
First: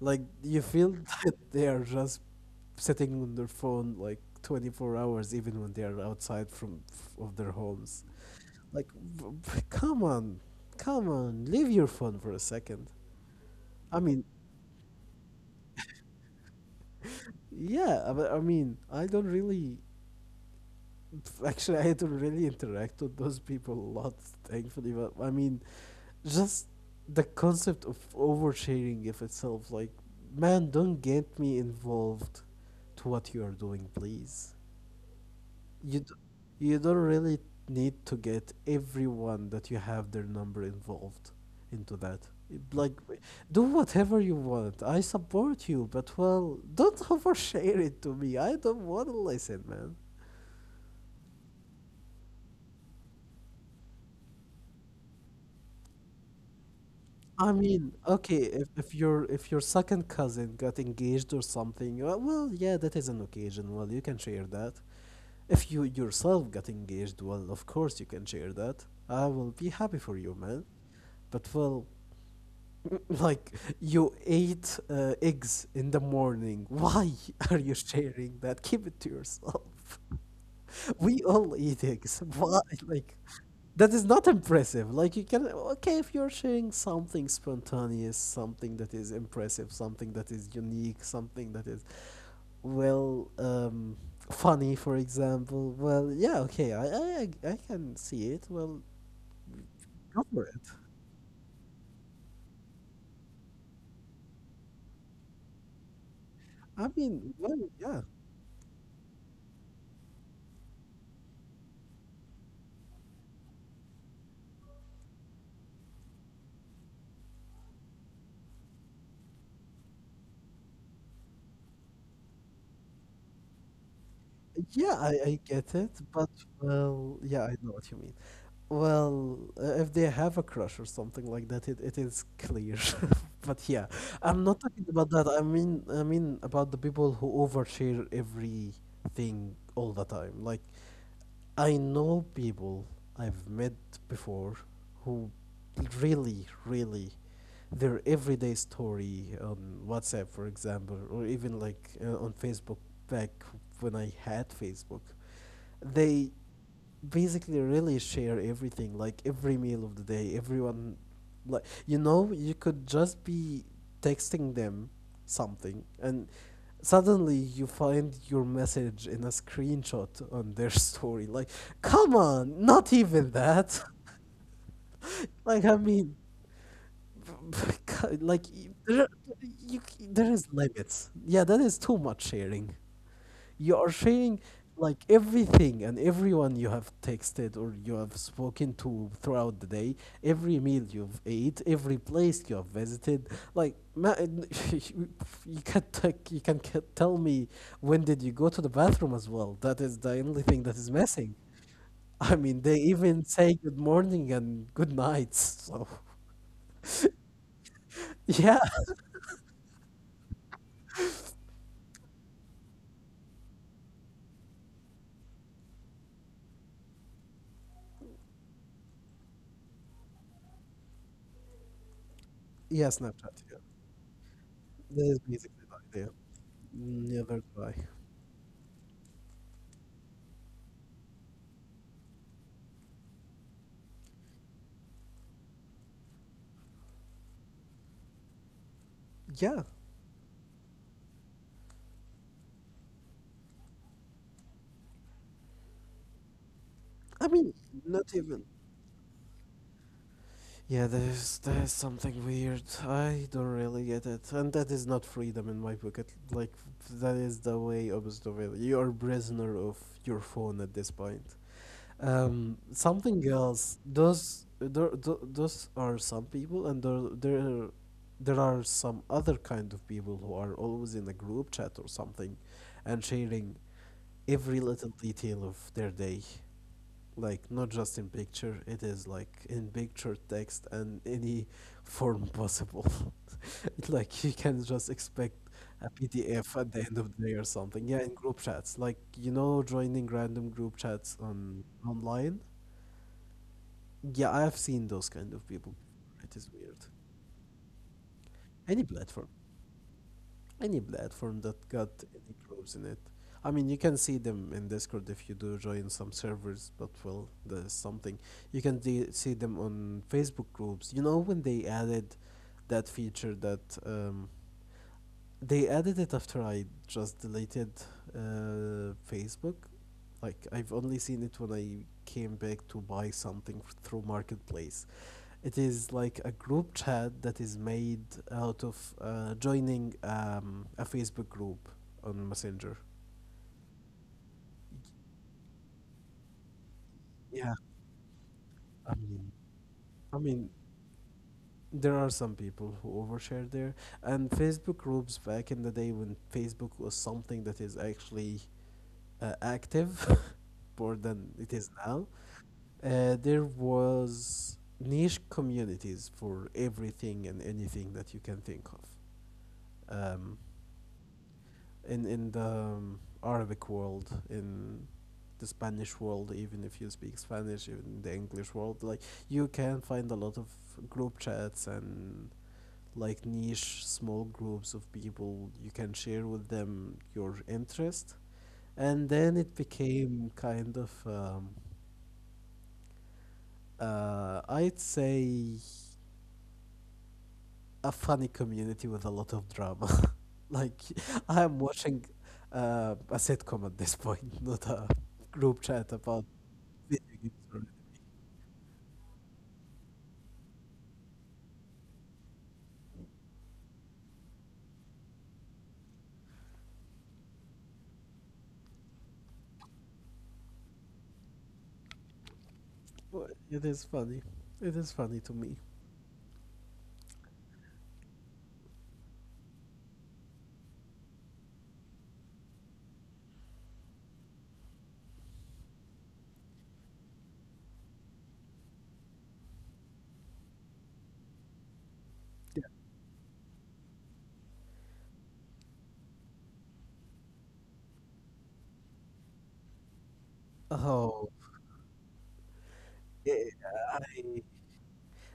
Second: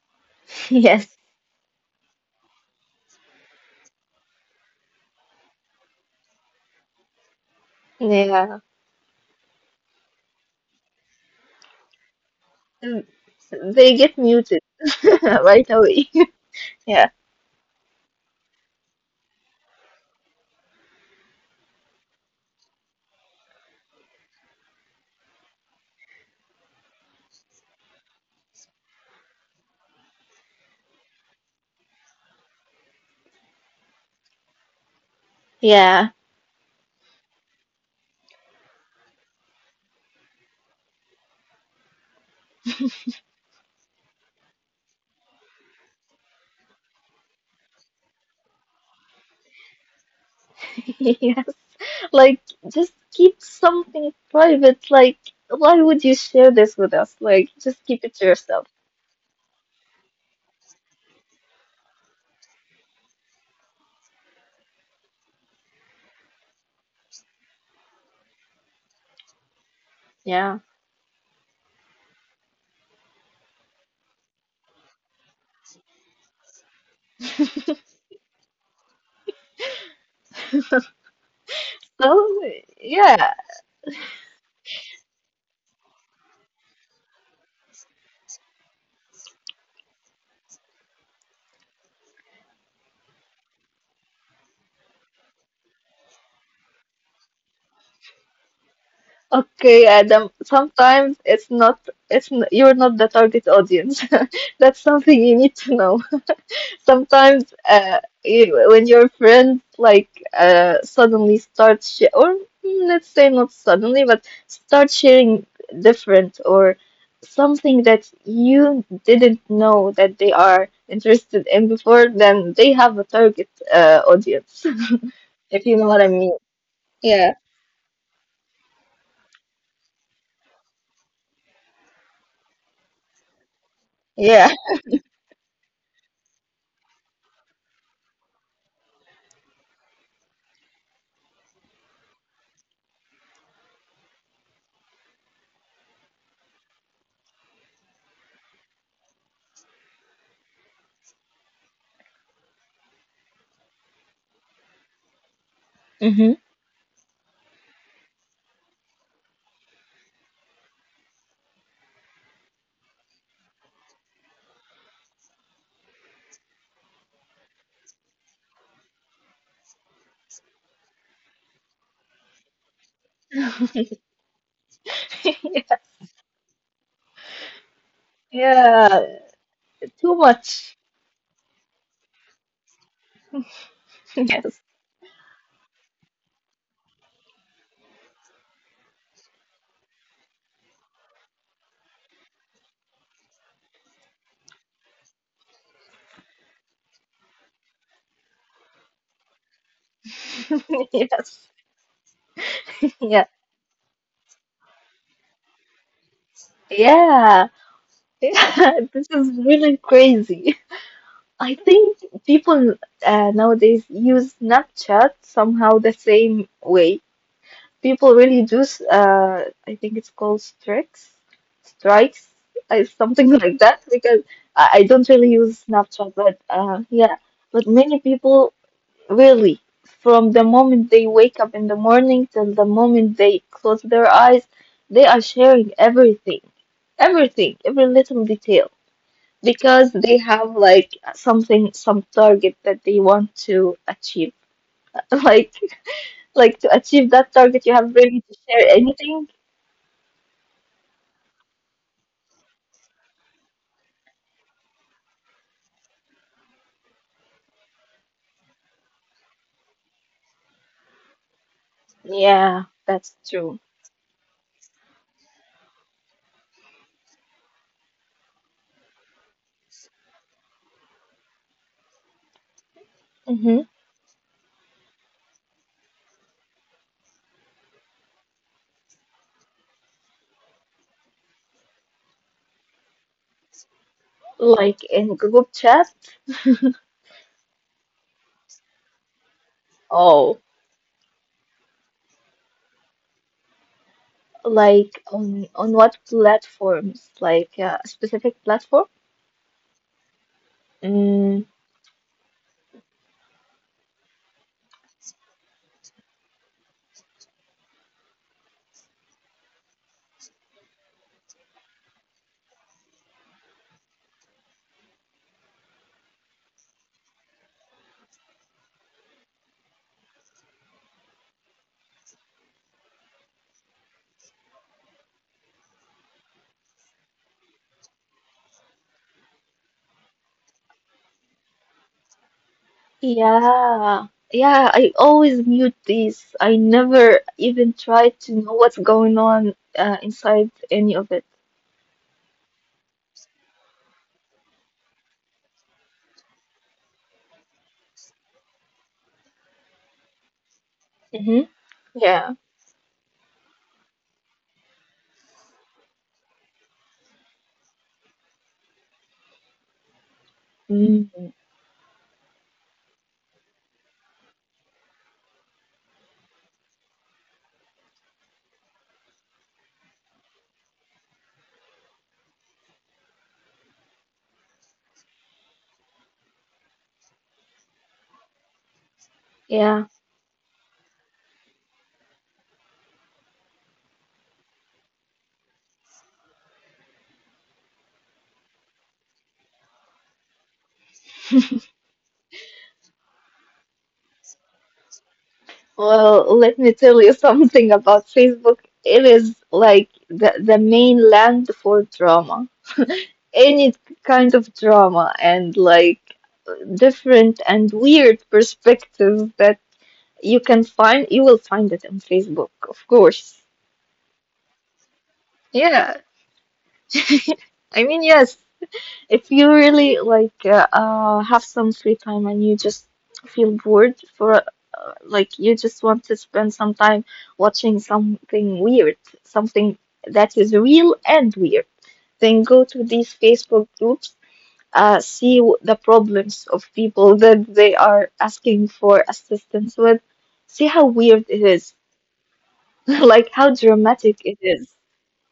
Speaker 2: Like, you feel
Speaker 1: Yes.
Speaker 2: that they are just sitting on their phone like 24 hours, even when they are outside from of their homes.
Speaker 1: Yeah.
Speaker 2: Like, come on, come on, leave your phone for a second.
Speaker 1: Mm, they
Speaker 2: I
Speaker 1: get
Speaker 2: mean,
Speaker 1: muted right away. Yeah.
Speaker 2: yeah, but I mean, I don't really. Actually, I don't really interact with those people a lot, thankfully. But I mean, just the concept of oversharing, of itself. Like, man, don't get me involved to what you are doing, please. you
Speaker 1: Yeah.
Speaker 2: d- you don't really need to get everyone that you have their number involved into that. It- Like, do whatever you want. I support you, but well, don't overshare it to me. I don't want to listen, man.
Speaker 1: Yes, like just keep something private. Like, why would you share this with us?
Speaker 2: I
Speaker 1: Like, just
Speaker 2: mean,
Speaker 1: keep it to
Speaker 2: okay,
Speaker 1: yourself.
Speaker 2: if your second cousin got engaged or something, well, yeah, that is an occasion. Well, you can share that. If you yourself got engaged, well, of course you can share that. I will be happy for you,
Speaker 1: Yeah.
Speaker 2: man. But well, like, you ate eggs in the morning. Why are you sharing that? Keep it to yourself. We all eat eggs.
Speaker 1: So,
Speaker 2: Why? Like,
Speaker 1: yeah.
Speaker 2: that is not impressive. Like, you can, okay, if you're sharing something spontaneous, something that is impressive, something that is unique, something that is, well, funny, for example. Well, yeah, okay, I can see it. Well,
Speaker 1: Okay,
Speaker 2: go
Speaker 1: Adam.
Speaker 2: for it.
Speaker 1: Sometimes it's not, it's n you're not the target audience. That's something you need to know.
Speaker 2: I mean,
Speaker 1: Sometimes
Speaker 2: well, yeah.
Speaker 1: you, when your friend like suddenly starts sh- or mm, let's say not suddenly but start sharing different or something that you didn't know that they are interested in before, then they have a target audience.
Speaker 2: Yeah, I get
Speaker 1: If you
Speaker 2: it,
Speaker 1: know what I
Speaker 2: but
Speaker 1: mean.
Speaker 2: well,
Speaker 1: Yeah.
Speaker 2: yeah, I know what you mean. Well, if they have a crush or something like that, it is clear. But yeah, I'm
Speaker 1: Yeah.
Speaker 2: not talking about that. I mean about the people who overshare everything all the time. Like I know people I've met before who really, really, their everyday story on WhatsApp, for example, or even like on Facebook back when I had Facebook, they
Speaker 1: Hmm.
Speaker 2: basically really share everything like every meal of the day everyone like you know you could just be texting them something and suddenly you find your message in a screenshot on their story like come on not even that like i mean like y- there,
Speaker 1: Yeah,
Speaker 2: are-
Speaker 1: too
Speaker 2: there is
Speaker 1: much.
Speaker 2: limits, yeah, that is too much sharing. You are sharing
Speaker 1: Yes.
Speaker 2: like everything and everyone you have texted or you have spoken to throughout the day, every meal you've ate, every place you have visited. Like, you can take, you can tell me when did you go to the bathroom as well. That is the only thing that is missing.
Speaker 1: Yes.
Speaker 2: I mean, they even
Speaker 1: Yeah.
Speaker 2: say good morning and good nights. So,
Speaker 1: Yeah.
Speaker 2: yeah,
Speaker 1: This is really crazy. I think people nowadays use Snapchat somehow the same way. People really do, s- I think it's called strikes, strikes,
Speaker 2: yeah, Snapchat.
Speaker 1: something
Speaker 2: Yeah,
Speaker 1: like that, because I
Speaker 2: this
Speaker 1: don't
Speaker 2: is
Speaker 1: really
Speaker 2: basically
Speaker 1: use
Speaker 2: the idea.
Speaker 1: Snapchat, but yeah,
Speaker 2: Never
Speaker 1: but
Speaker 2: try.
Speaker 1: many people really, from the moment they wake up in the morning till the moment they close their eyes, they are sharing everything, everything, every little detail,
Speaker 2: Yeah,
Speaker 1: because they have like something, some target that they want to achieve. like like to achieve
Speaker 2: I
Speaker 1: that
Speaker 2: mean,
Speaker 1: target you have
Speaker 2: not
Speaker 1: really to
Speaker 2: even.
Speaker 1: share anything.
Speaker 2: Yeah, there's something weird. I don't really get it, and that is not freedom in my book. Like that is the way opposite of it. You are prisoner of your phone at this point.
Speaker 1: Yeah, that's
Speaker 2: Something
Speaker 1: true.
Speaker 2: else. Those are some people, and there are some other kind of people who are always in a group chat or something, and sharing
Speaker 1: Hmm.
Speaker 2: every little detail of their day, like not just in picture, it is like in picture, text, and any form possible. It's like you can just
Speaker 1: Like in
Speaker 2: expect
Speaker 1: group
Speaker 2: a
Speaker 1: chat.
Speaker 2: PDF at the end of the day or something. Yeah, in group chats, like joining
Speaker 1: Oh.
Speaker 2: random group chats on online. Yeah, I have seen those
Speaker 1: Like
Speaker 2: kind of people.
Speaker 1: on what
Speaker 2: It is weird.
Speaker 1: platforms, like a specific
Speaker 2: Any
Speaker 1: platform?
Speaker 2: platform. Any platform
Speaker 1: Mm.
Speaker 2: that got any groups in it. I mean, you can see them in Discord if you do join some servers, but well, there's something. You can see them on Facebook groups. You know, when they added that feature, that they added it after I just deleted Facebook. Like, I've only seen it when I came back to buy something through marketplace. It is like a group chat that is made out of joining a Facebook group on Messenger.
Speaker 1: Yeah, yeah I always mute these, I never
Speaker 2: Yeah,
Speaker 1: even try to know what's
Speaker 2: I
Speaker 1: going
Speaker 2: mean,
Speaker 1: on
Speaker 2: I
Speaker 1: inside
Speaker 2: mean,
Speaker 1: any of it.
Speaker 2: there are some people who overshare there, and Facebook groups back in the day, when Facebook was something that is actually active more than
Speaker 1: Hmm.
Speaker 2: it is now.
Speaker 1: Yeah.
Speaker 2: There was niche communities for everything and anything that you can think of. um,
Speaker 1: Mm,
Speaker 2: in the Arabic world, in the Spanish world, even if you speak Spanish, even in the English world, like you can find a lot of group chats and like niche small groups of people you can share with them your interest. And then it
Speaker 1: yeah.
Speaker 2: became kind of I'd say a funny community with a lot of drama. Like, I am watching a sitcom at this point, not a group chat about
Speaker 1: Well, let me tell
Speaker 2: video
Speaker 1: you
Speaker 2: games or
Speaker 1: something
Speaker 2: anything.
Speaker 1: about Facebook. It is like the mainland for drama. Any kind of drama and like different and weird perspectives that you can find, you will find it on Facebook, of
Speaker 2: Well,
Speaker 1: course.
Speaker 2: it is funny. It is funny to me.
Speaker 1: Yeah. I mean, yes, if you really like have some free time and you just feel bored for like you just want to spend some time watching something weird, something that is real and weird, then
Speaker 2: Yeah.
Speaker 1: go to these Facebook groups, see w- the problems of people that they are asking for assistance with, see how weird
Speaker 2: Oh,
Speaker 1: it is, like
Speaker 2: eh,
Speaker 1: how dramatic it
Speaker 2: I
Speaker 1: is.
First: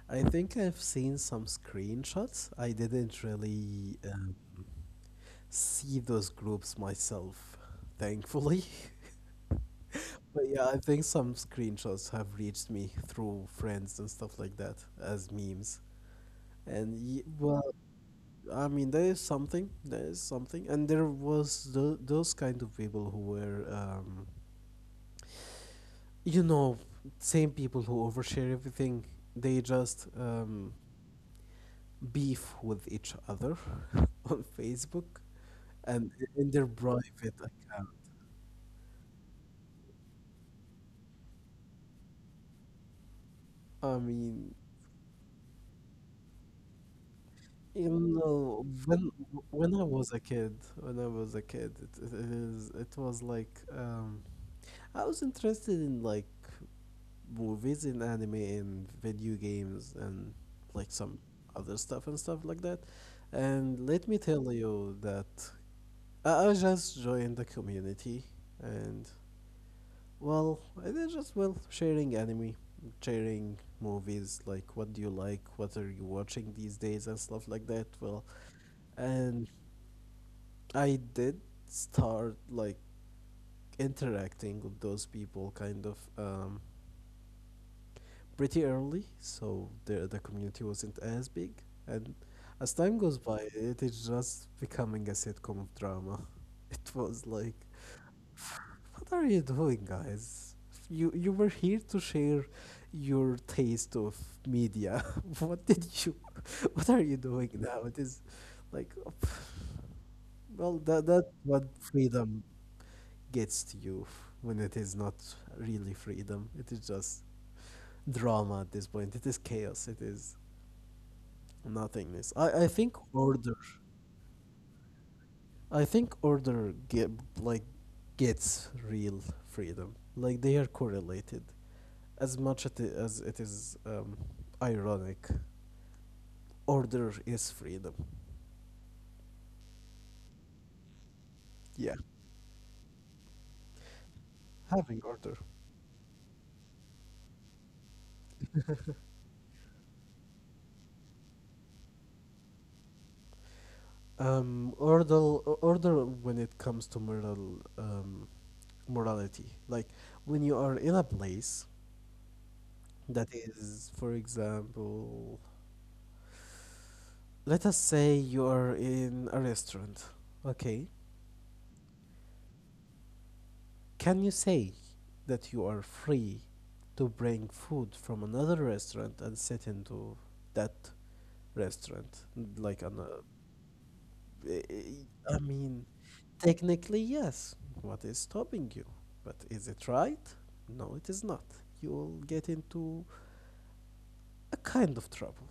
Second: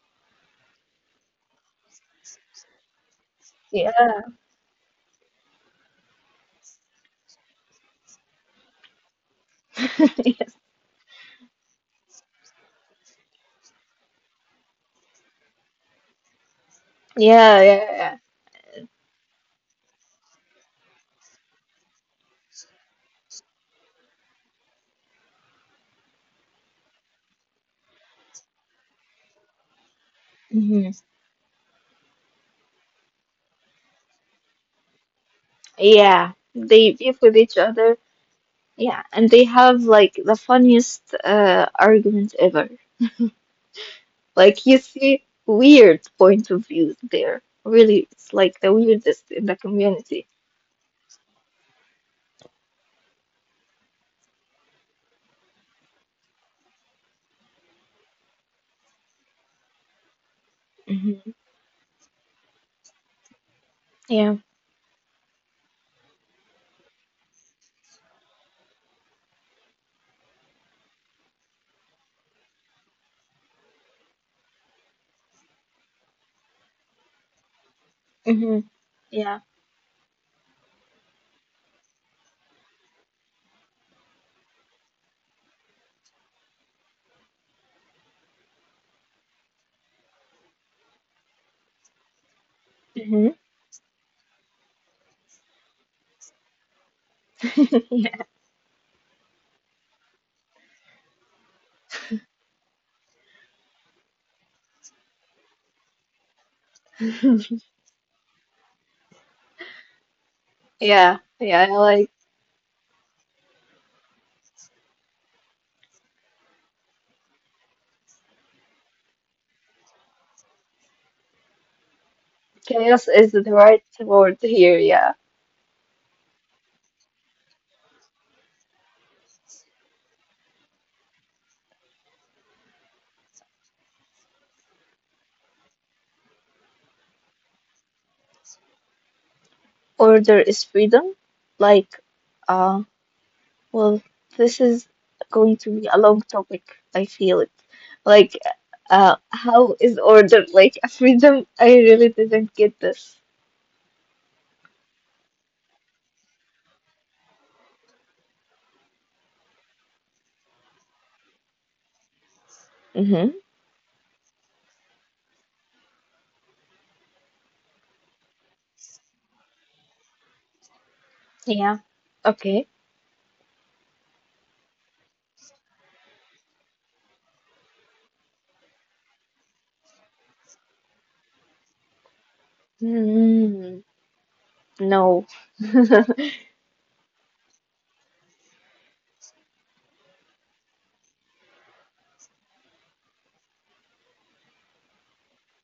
Speaker 2: I think I've seen some screenshots. I didn't really
Speaker 1: Yeah,
Speaker 2: see those groups myself, thankfully.
Speaker 1: yeah,
Speaker 2: But yeah, I think some screenshots have reached me through friends and stuff like that as memes. And y
Speaker 1: yeah,
Speaker 2: well,
Speaker 1: yeah.
Speaker 2: I mean, there is something, and there was the those kind of people who were, you know, same people who overshare everything. They just
Speaker 1: hmm
Speaker 2: beef with each other on Facebook and
Speaker 1: Yeah,
Speaker 2: in their
Speaker 1: they beef with
Speaker 2: private
Speaker 1: each
Speaker 2: account.
Speaker 1: other. Yeah, and they have like the funniest arguments ever.
Speaker 2: I mean,
Speaker 1: Like you see weird point of views there.
Speaker 2: you
Speaker 1: Really, it's like the
Speaker 2: know,
Speaker 1: weirdest in the
Speaker 2: when I was
Speaker 1: community.
Speaker 2: a kid, when I was a kid, it was like, I was interested in like movies and anime and video games and like some
Speaker 1: Hmm
Speaker 2: other stuff and stuff like that. And let me
Speaker 1: Yeah.
Speaker 2: tell you that I just joined the community. And well, I did just well sharing anime, sharing movies, like what do you like, what are you watching these days and stuff like that. Well.
Speaker 1: hmm Yeah.
Speaker 2: And I did start like interacting with those people kind of pretty early, so the community wasn't as big. And as time goes
Speaker 1: hmm
Speaker 2: by, it is just becoming a sitcom of drama. It was like,
Speaker 1: Yeah.
Speaker 2: what are you doing, guys? You were here to share your taste of media. What did you? What are you doing now? It is like, well, that
Speaker 1: Yeah.
Speaker 2: that's
Speaker 1: Yeah.
Speaker 2: what
Speaker 1: Like
Speaker 2: freedom gets to you when it is not really freedom. It is just drama at this point. It is chaos. It is nothingness. I think
Speaker 1: chaos is the
Speaker 2: order.
Speaker 1: right word here. Yeah.
Speaker 2: I think order get like gets real freedom. Like they are correlated. As much at it, as it is, ironic, order is freedom.
Speaker 1: Order is freedom. Like,
Speaker 2: Yeah,
Speaker 1: uh. Well, this is
Speaker 2: having order.
Speaker 1: going to be a long topic. I feel it. Like, how is order like a freedom? I really didn't get this.
Speaker 2: Order, order, when it comes to moral, morality. Like, when you are in a place
Speaker 1: Mm-hmm.
Speaker 2: that is, for example, let us say you are in a restaurant. Okay.
Speaker 1: Yeah. Okay.
Speaker 2: Can you say that you are free to bring food from another restaurant and sit into that restaurant? Like on a,
Speaker 1: Mm, no.
Speaker 2: I mean, technically, yes. What is stopping you? But is it right? No, it is not. You will get into a kind of trouble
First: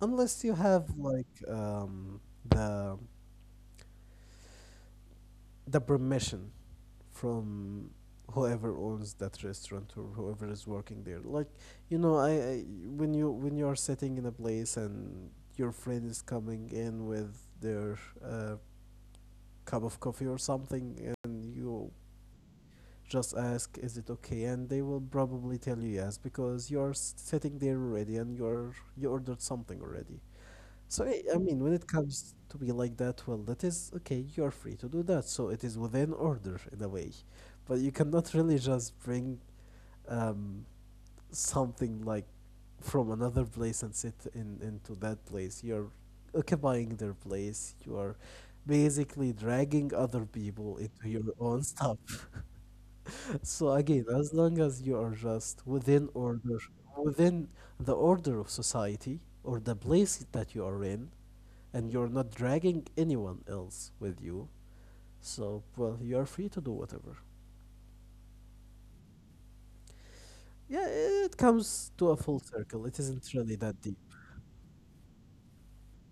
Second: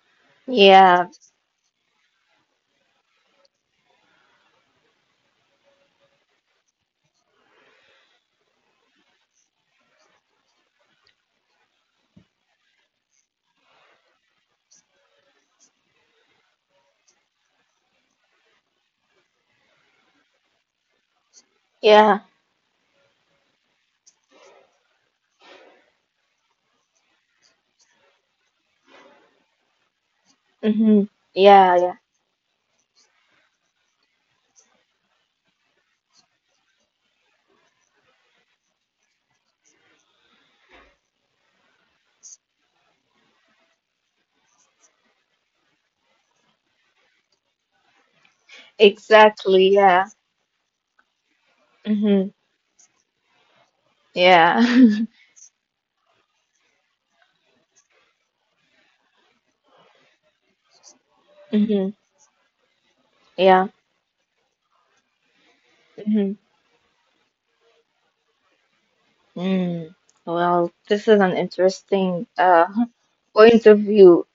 Speaker 2: unless you have
Speaker 1: Yeah.
Speaker 2: like um, the permission from whoever owns that restaurant or whoever is working there. Like, you know, I when you are sitting in a place and your friend is coming in with their uh, cup of coffee or something, and you
Speaker 1: Yeah.
Speaker 2: just ask is it okay, and they will probably tell you yes, because you're sitting there already and you're you ordered something already. So
Speaker 1: Mm-hmm.
Speaker 2: I mean, when it
Speaker 1: Yeah. Yeah.
Speaker 2: comes to be like that, well, that is okay. You are free to do that, so it is within order in a way, but you cannot really just bring um, something like from another place and sit in into that place. You're occupying their place. You are basically dragging other people into your
Speaker 1: Exactly.
Speaker 2: own
Speaker 1: Yeah.
Speaker 2: stuff. So
Speaker 1: Mm-hmm.
Speaker 2: again, as long as you are just within
Speaker 1: Yeah.
Speaker 2: order, within the order of society or the place that you are in, and you're not dragging anyone
Speaker 1: Mm-hmm.
Speaker 2: else with you,
Speaker 1: Yeah.
Speaker 2: so well, you are free to do whatever.
Speaker 1: Mm-hmm.
Speaker 2: Yeah, it
Speaker 1: Mm.
Speaker 2: comes to a full
Speaker 1: Well, this
Speaker 2: circle.
Speaker 1: is
Speaker 2: It
Speaker 1: an
Speaker 2: isn't really that deep.
Speaker 1: interesting point of view.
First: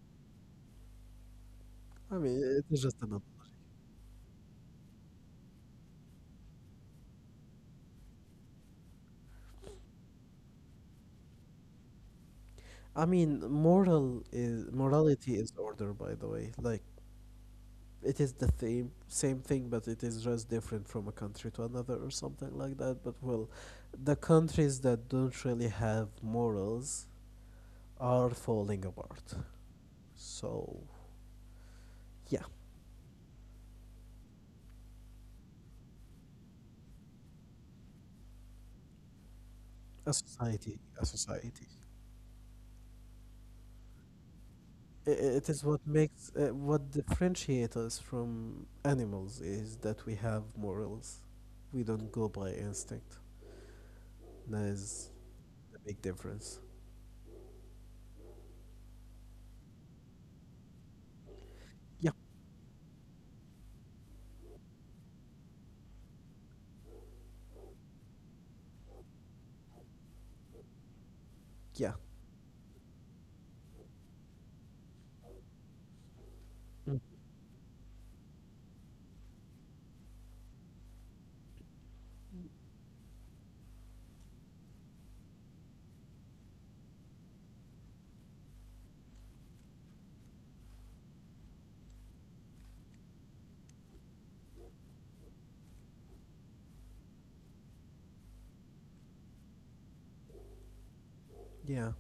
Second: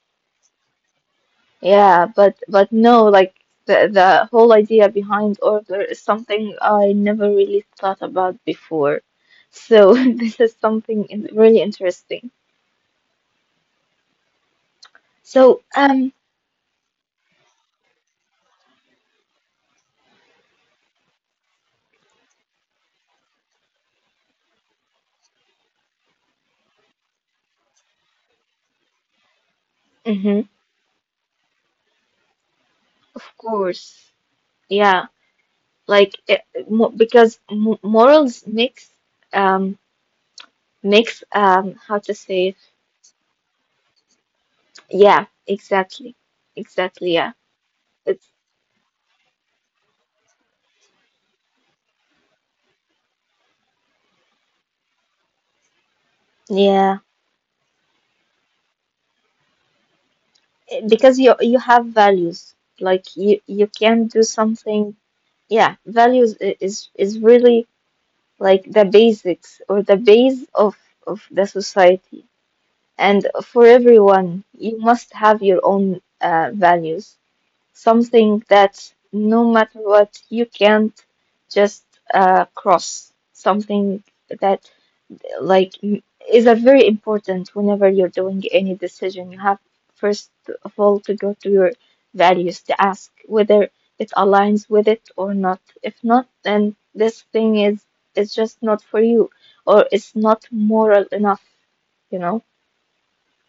Speaker 1: Yeah,
Speaker 2: I mean, it
Speaker 1: but
Speaker 2: is just
Speaker 1: no,
Speaker 2: another.
Speaker 1: like the whole idea behind order is something I never really thought about before. So this is something really interesting.
Speaker 2: I mean, morality
Speaker 1: So
Speaker 2: is order, by the way. Like, it is the same thing, but it is just different from a country to another or something like that. But well, the countries that don't really have morals are falling apart.
Speaker 1: hmm
Speaker 2: So yeah,
Speaker 1: of course, yeah, like it, mo because m morals mix um mix
Speaker 2: a
Speaker 1: how to say it?
Speaker 2: society.
Speaker 1: Yeah, exactly,
Speaker 2: I- It is what
Speaker 1: exactly. Yeah,
Speaker 2: makes, what
Speaker 1: it's
Speaker 2: differentiates us from animals is that we have morals. We don't go by instinct. That is
Speaker 1: yeah,
Speaker 2: the big difference.
Speaker 1: because you have values. Like you
Speaker 2: Yeah,
Speaker 1: you can do something, yeah values is really like the basics or the base of the society,
Speaker 2: yeah,
Speaker 1: and for everyone you must have your own values,
Speaker 2: mm,
Speaker 1: something that no matter what you can't just cross, something that like is that very important. Whenever you're doing any decision you have first of all to go to your values, to ask whether it aligns with it or not. If not, then this thing is just not for you, or it's not moral enough, you know.
Speaker 2: yeah,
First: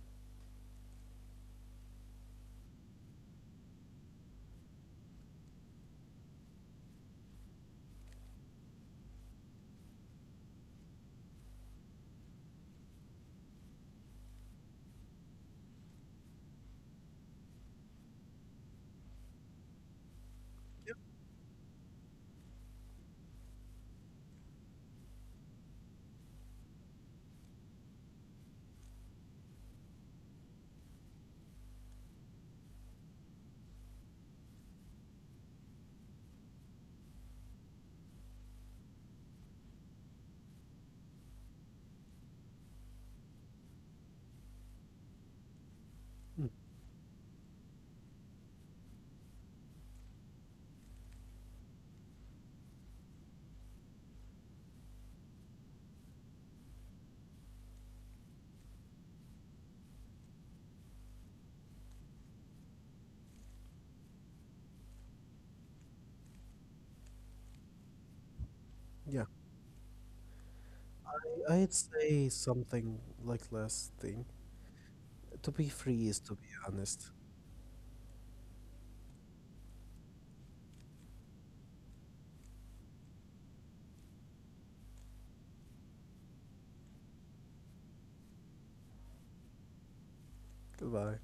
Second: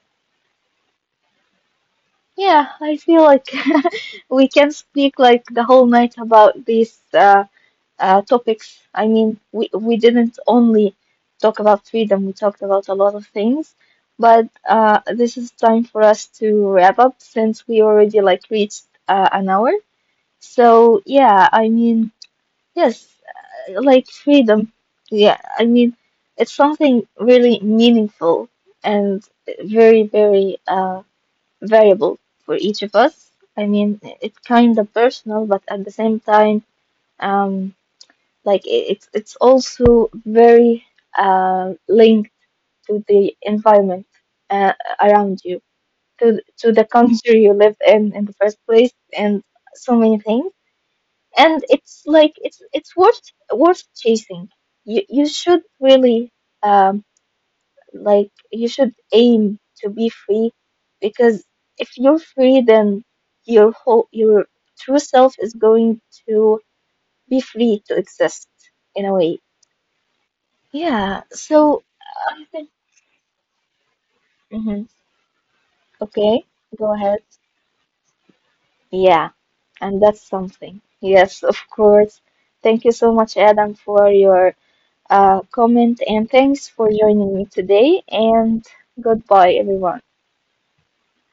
Speaker 1: Yeah. I feel like we can speak like the whole night about these topics. I mean, we didn't only talk about freedom, we talked about a lot of things. But this is time for us to wrap up since we already like reached an hour. So yeah, I mean, yes, like freedom. Yeah, I mean, it's something really meaningful and very, very variable for each of us. I mean, it's kind of personal, but at the same time, um, like it's also very linked to the environment uh, around you,
Speaker 2: mm,
Speaker 1: to the country you live in the first place, and so many things. And it's like it's worth worth chasing. You should really um like you should aim to be free, because if you're free, then your true self is going to be free to exist in a
Speaker 2: yeah.
Speaker 1: way. Yeah,
Speaker 2: I'd
Speaker 1: so
Speaker 2: say
Speaker 1: I think,
Speaker 2: something like last thing.
Speaker 1: mhm,
Speaker 2: To be free is
Speaker 1: okay,
Speaker 2: to be
Speaker 1: go
Speaker 2: honest.
Speaker 1: ahead. Yeah, and that's something. Yes, of course. Thank you so much, Adam, for your comment, and thanks for joining me today. And goodbye, everyone.
Speaker 2: Goodbye.